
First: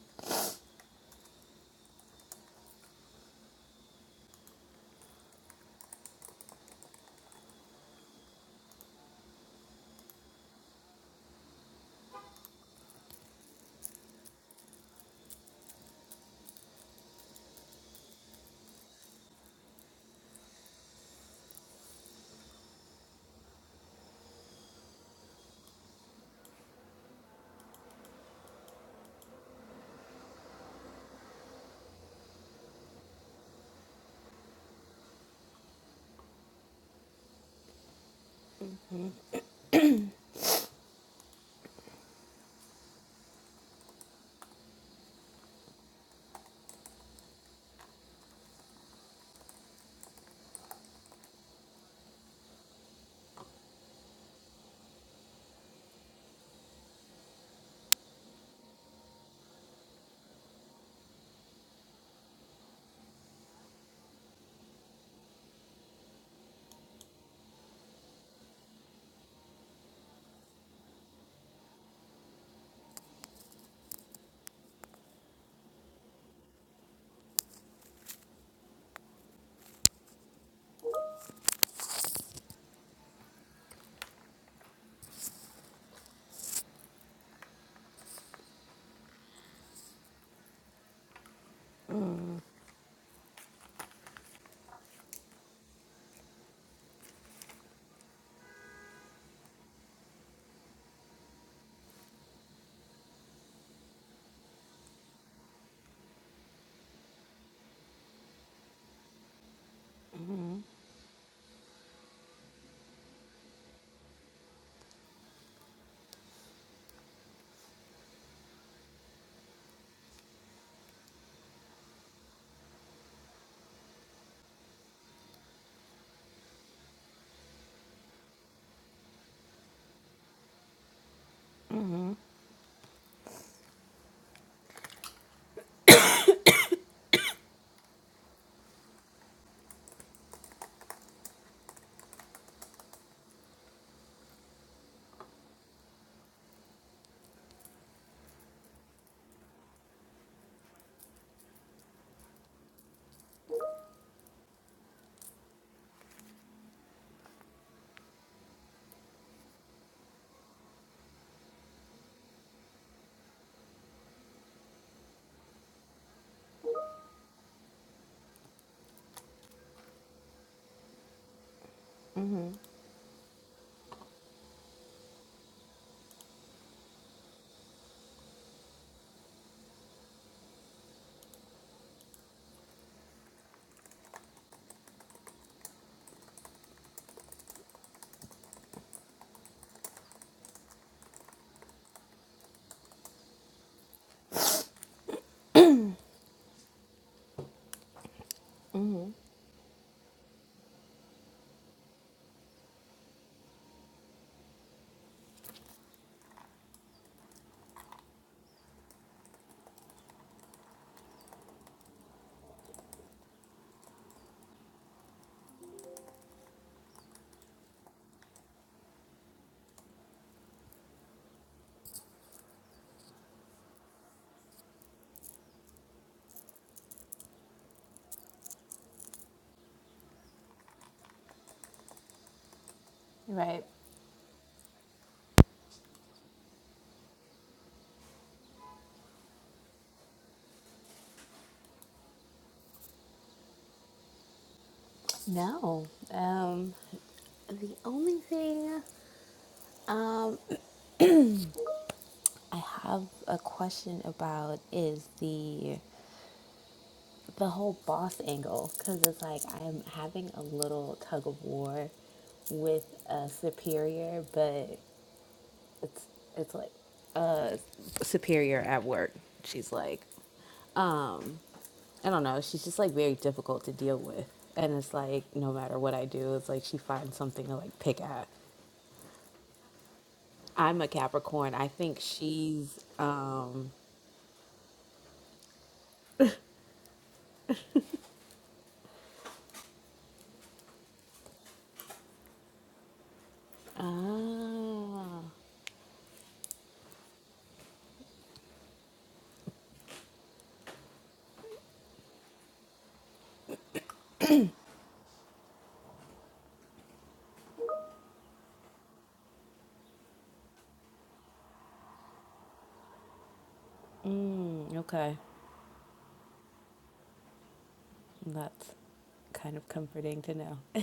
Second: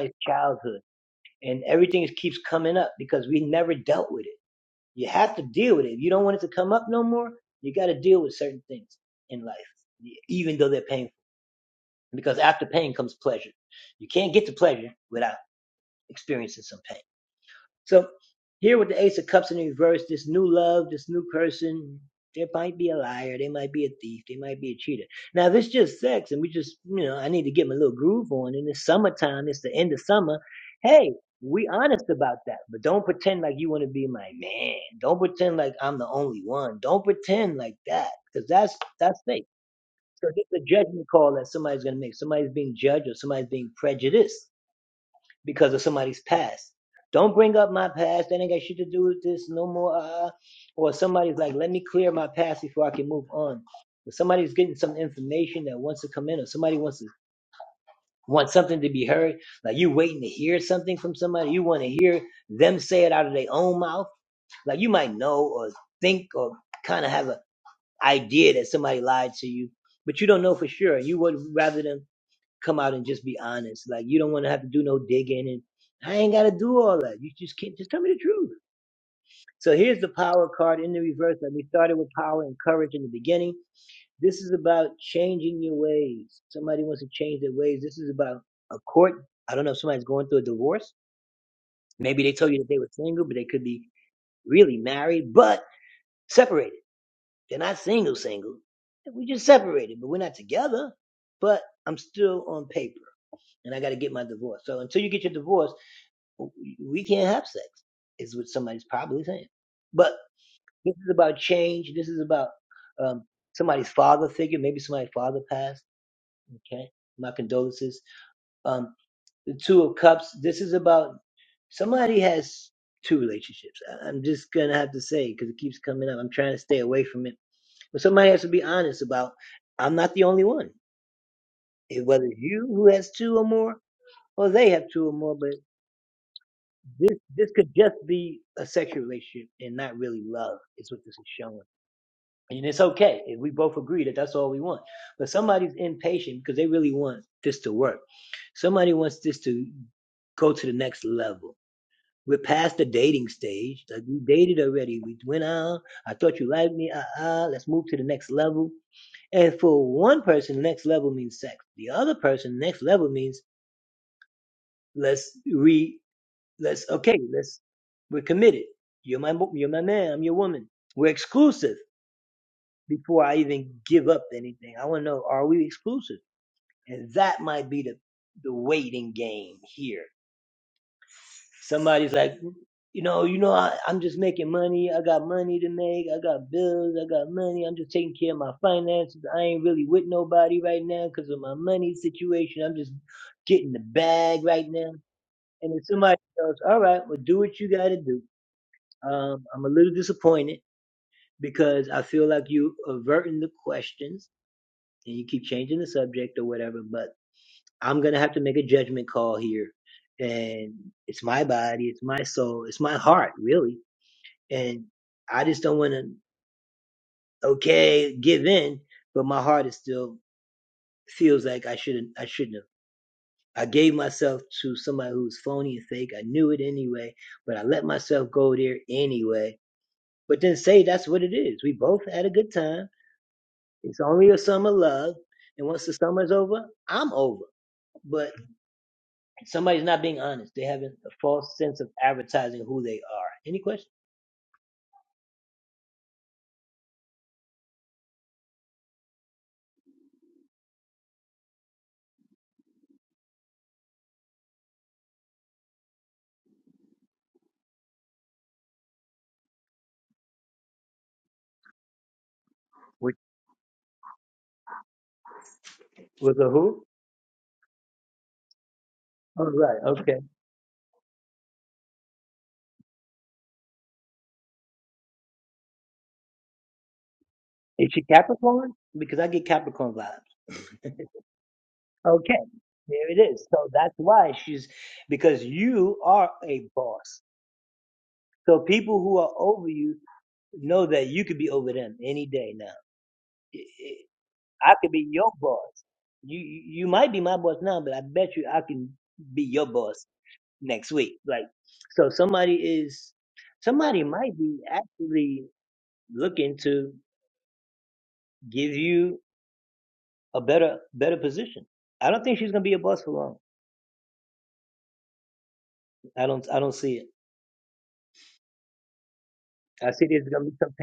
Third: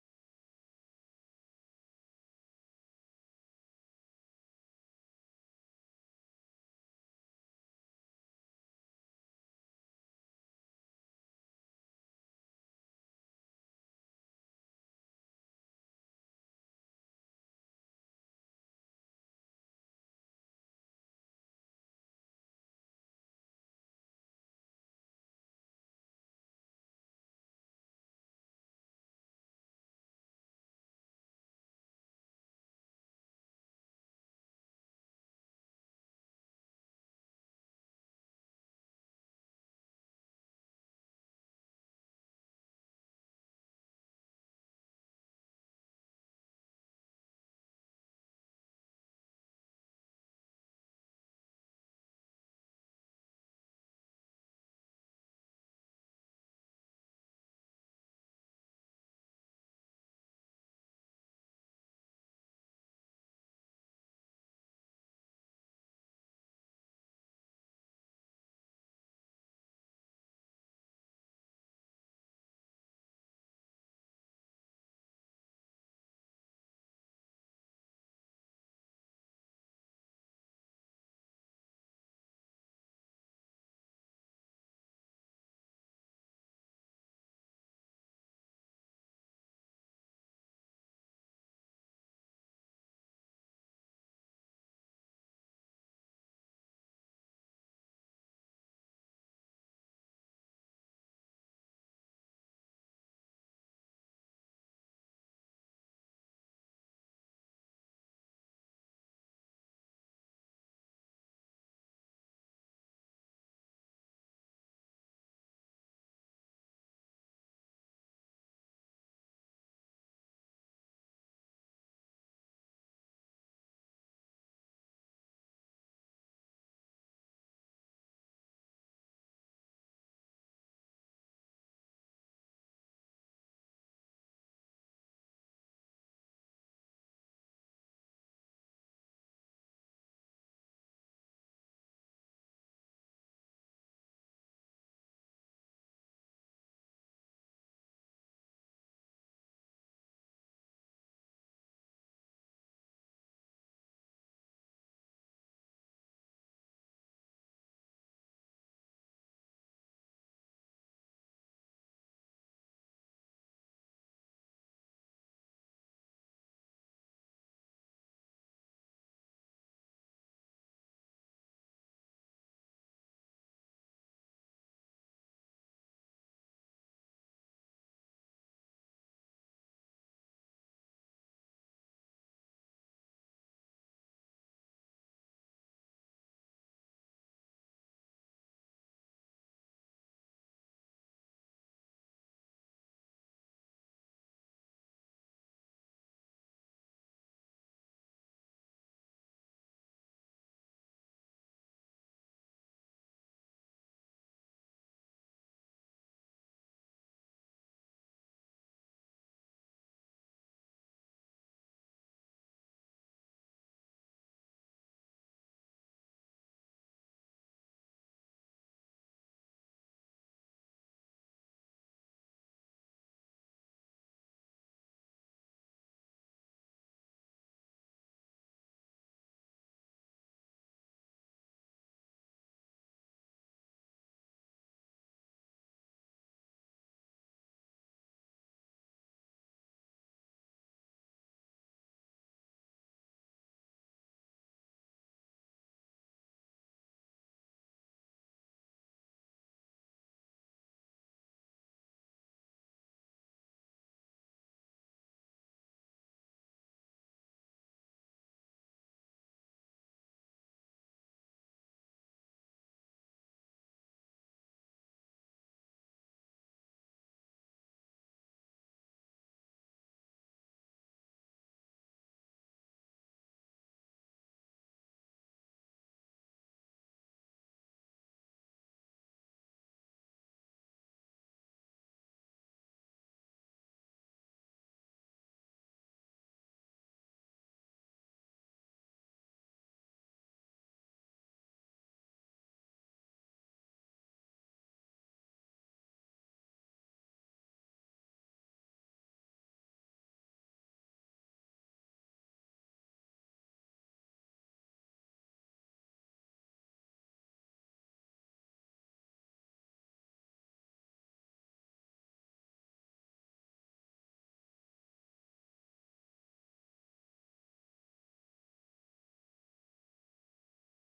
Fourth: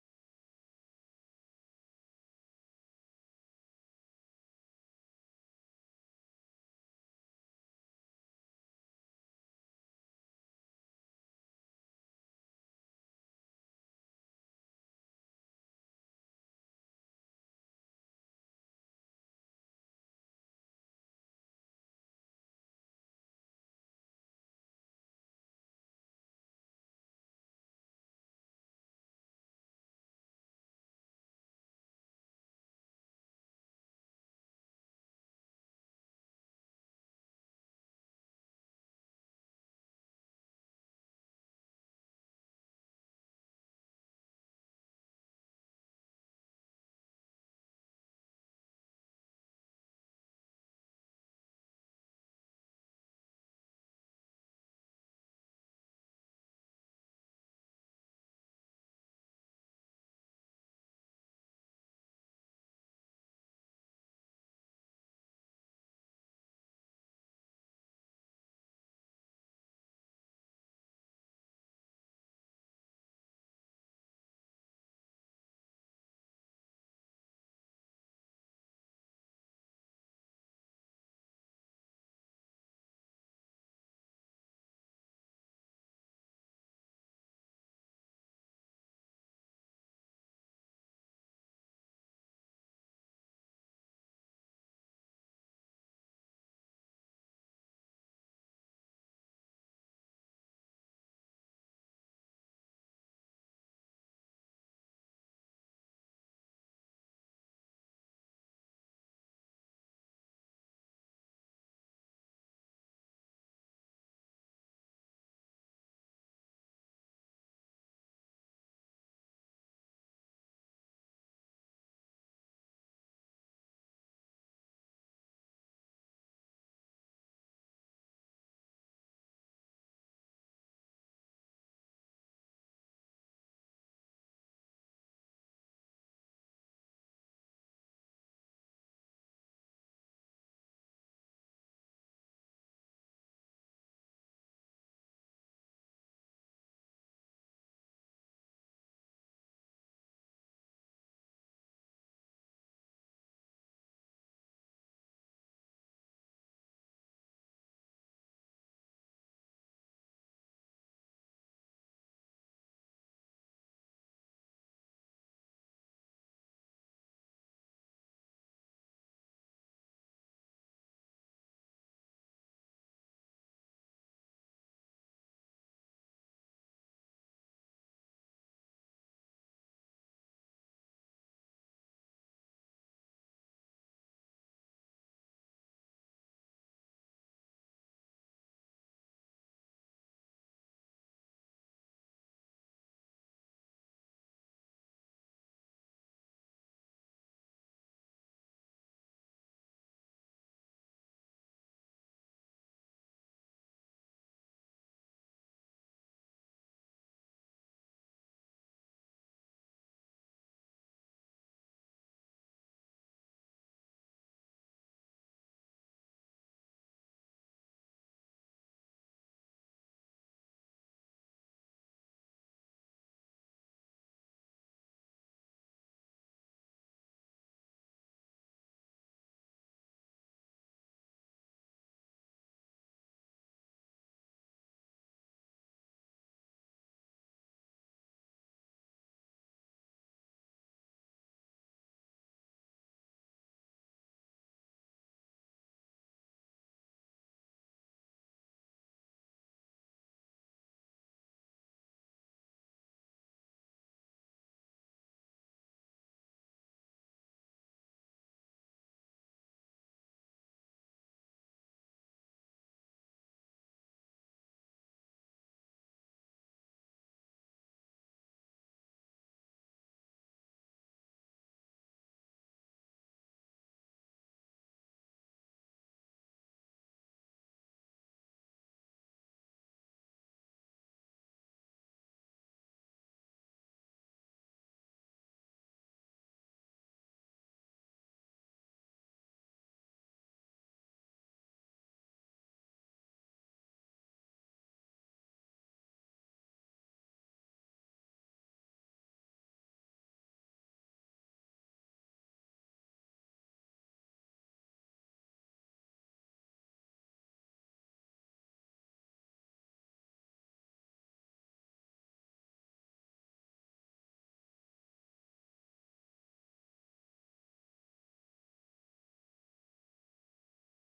S3: Right. No. Um the only thing um I have a question about is the the whole boss angle cuz it's like I'm having a little tug of war with a superior, but it's it's like superior at work. She's like, um, I don't know. She's just like very difficult to deal with. And it's like no matter what I do, it's like she finds something to like pick at. I'm a Capricorn. I think she's um ah mm, okay. That's kind of comforting to know.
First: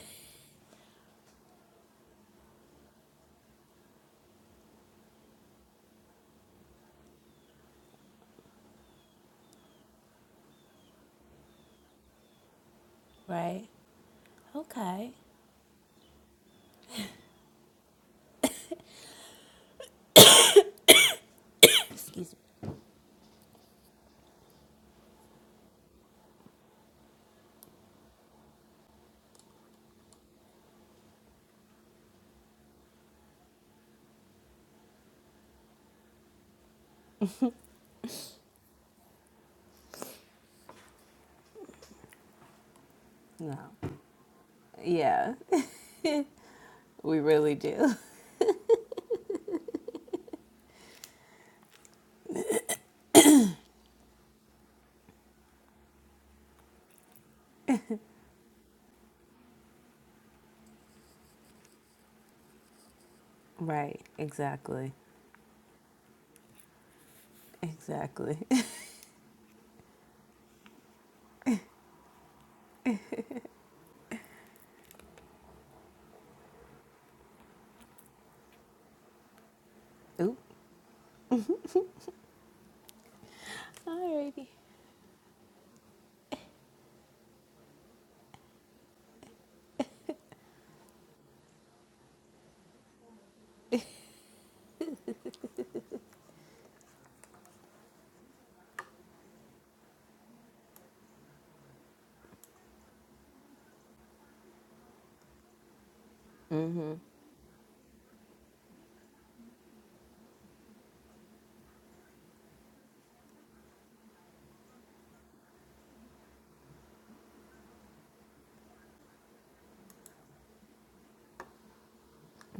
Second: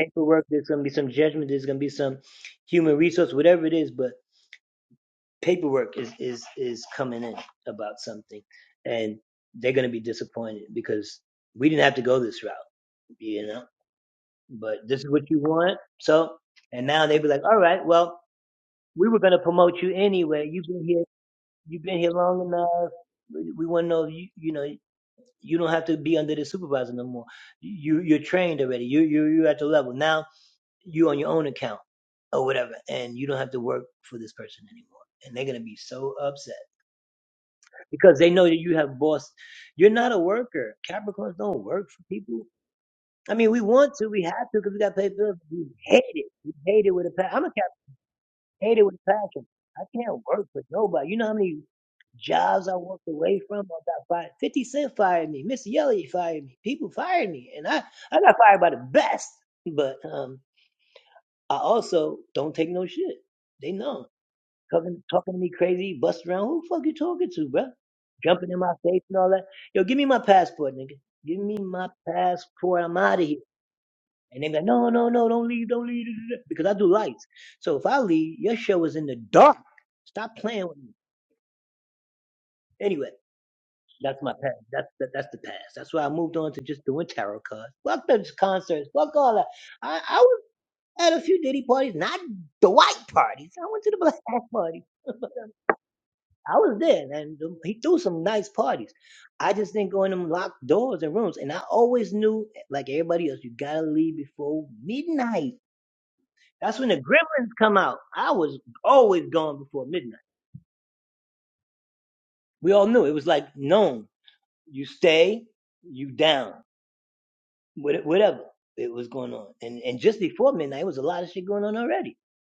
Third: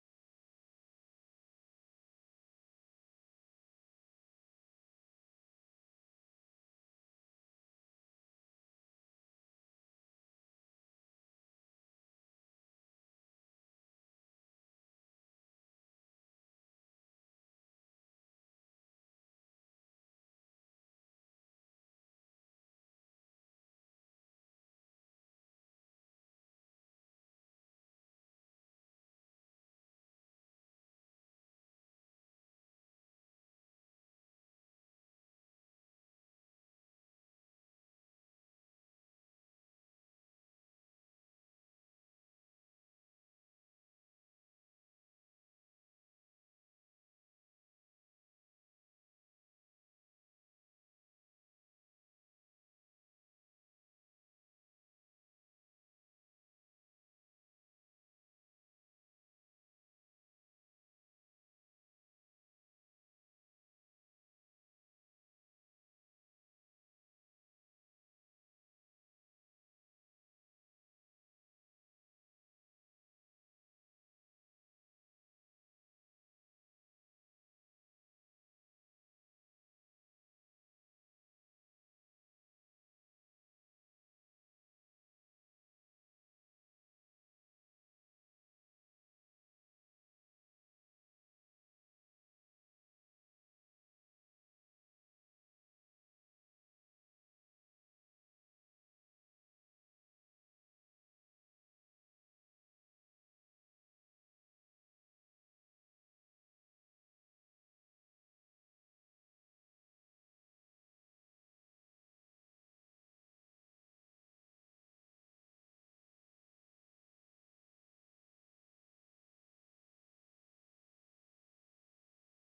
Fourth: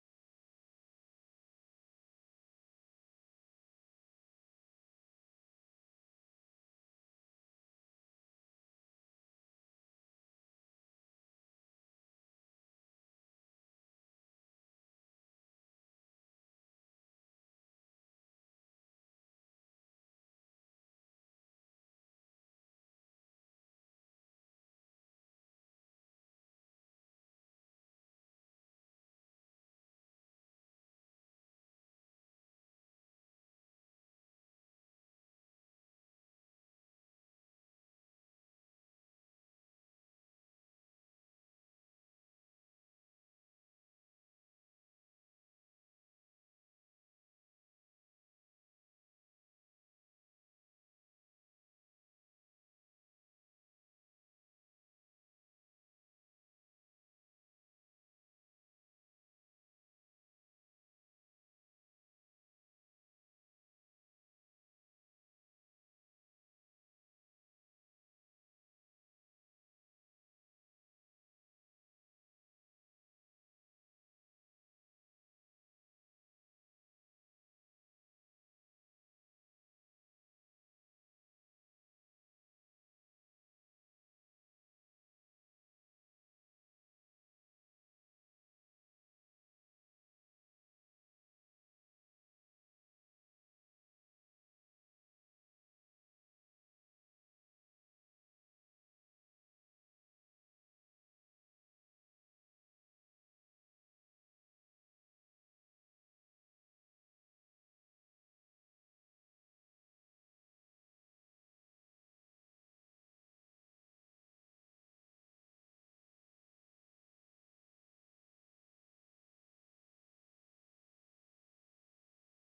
S3: Right? Okay. Excuse me. No. Yeah. We really do. Right. Exactly. Exactly. Oop. Alrighty.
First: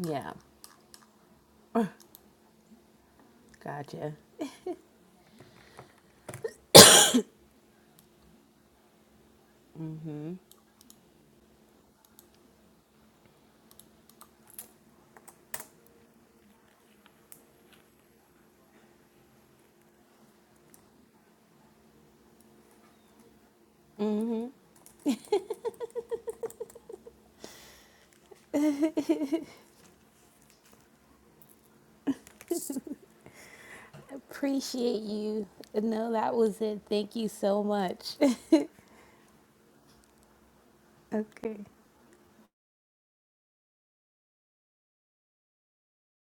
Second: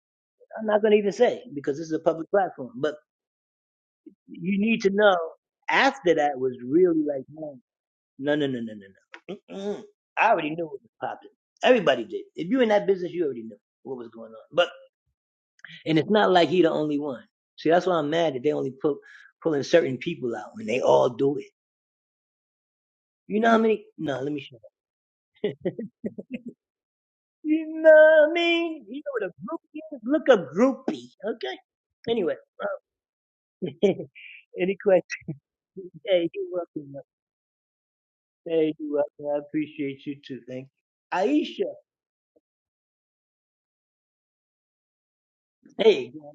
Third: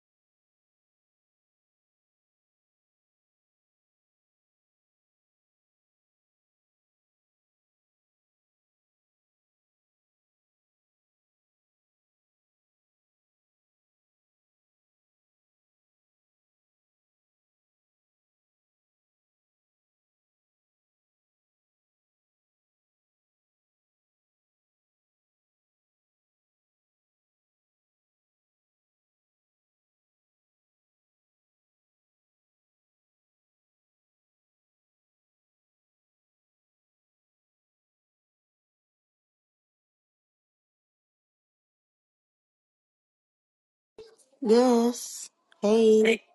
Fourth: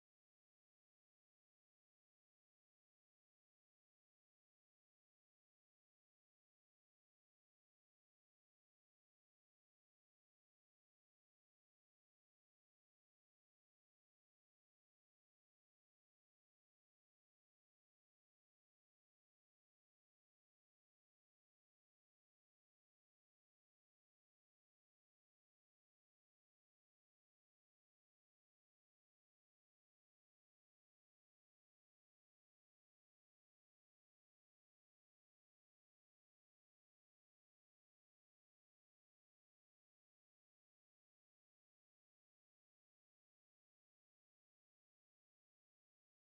S3: Yeah. Gotcha. Mm-hmm. Mm-hmm. Appreciate you. No, that was it. Thank you so much. Okay.
S4: Yes. Hey.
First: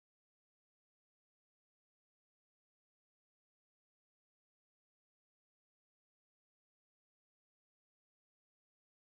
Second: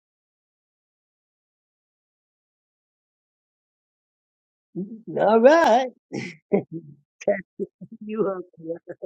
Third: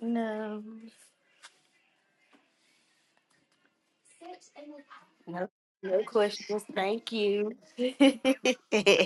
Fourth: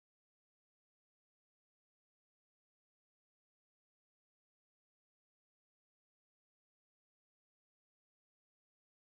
S4: No, no, no questions. Thank you.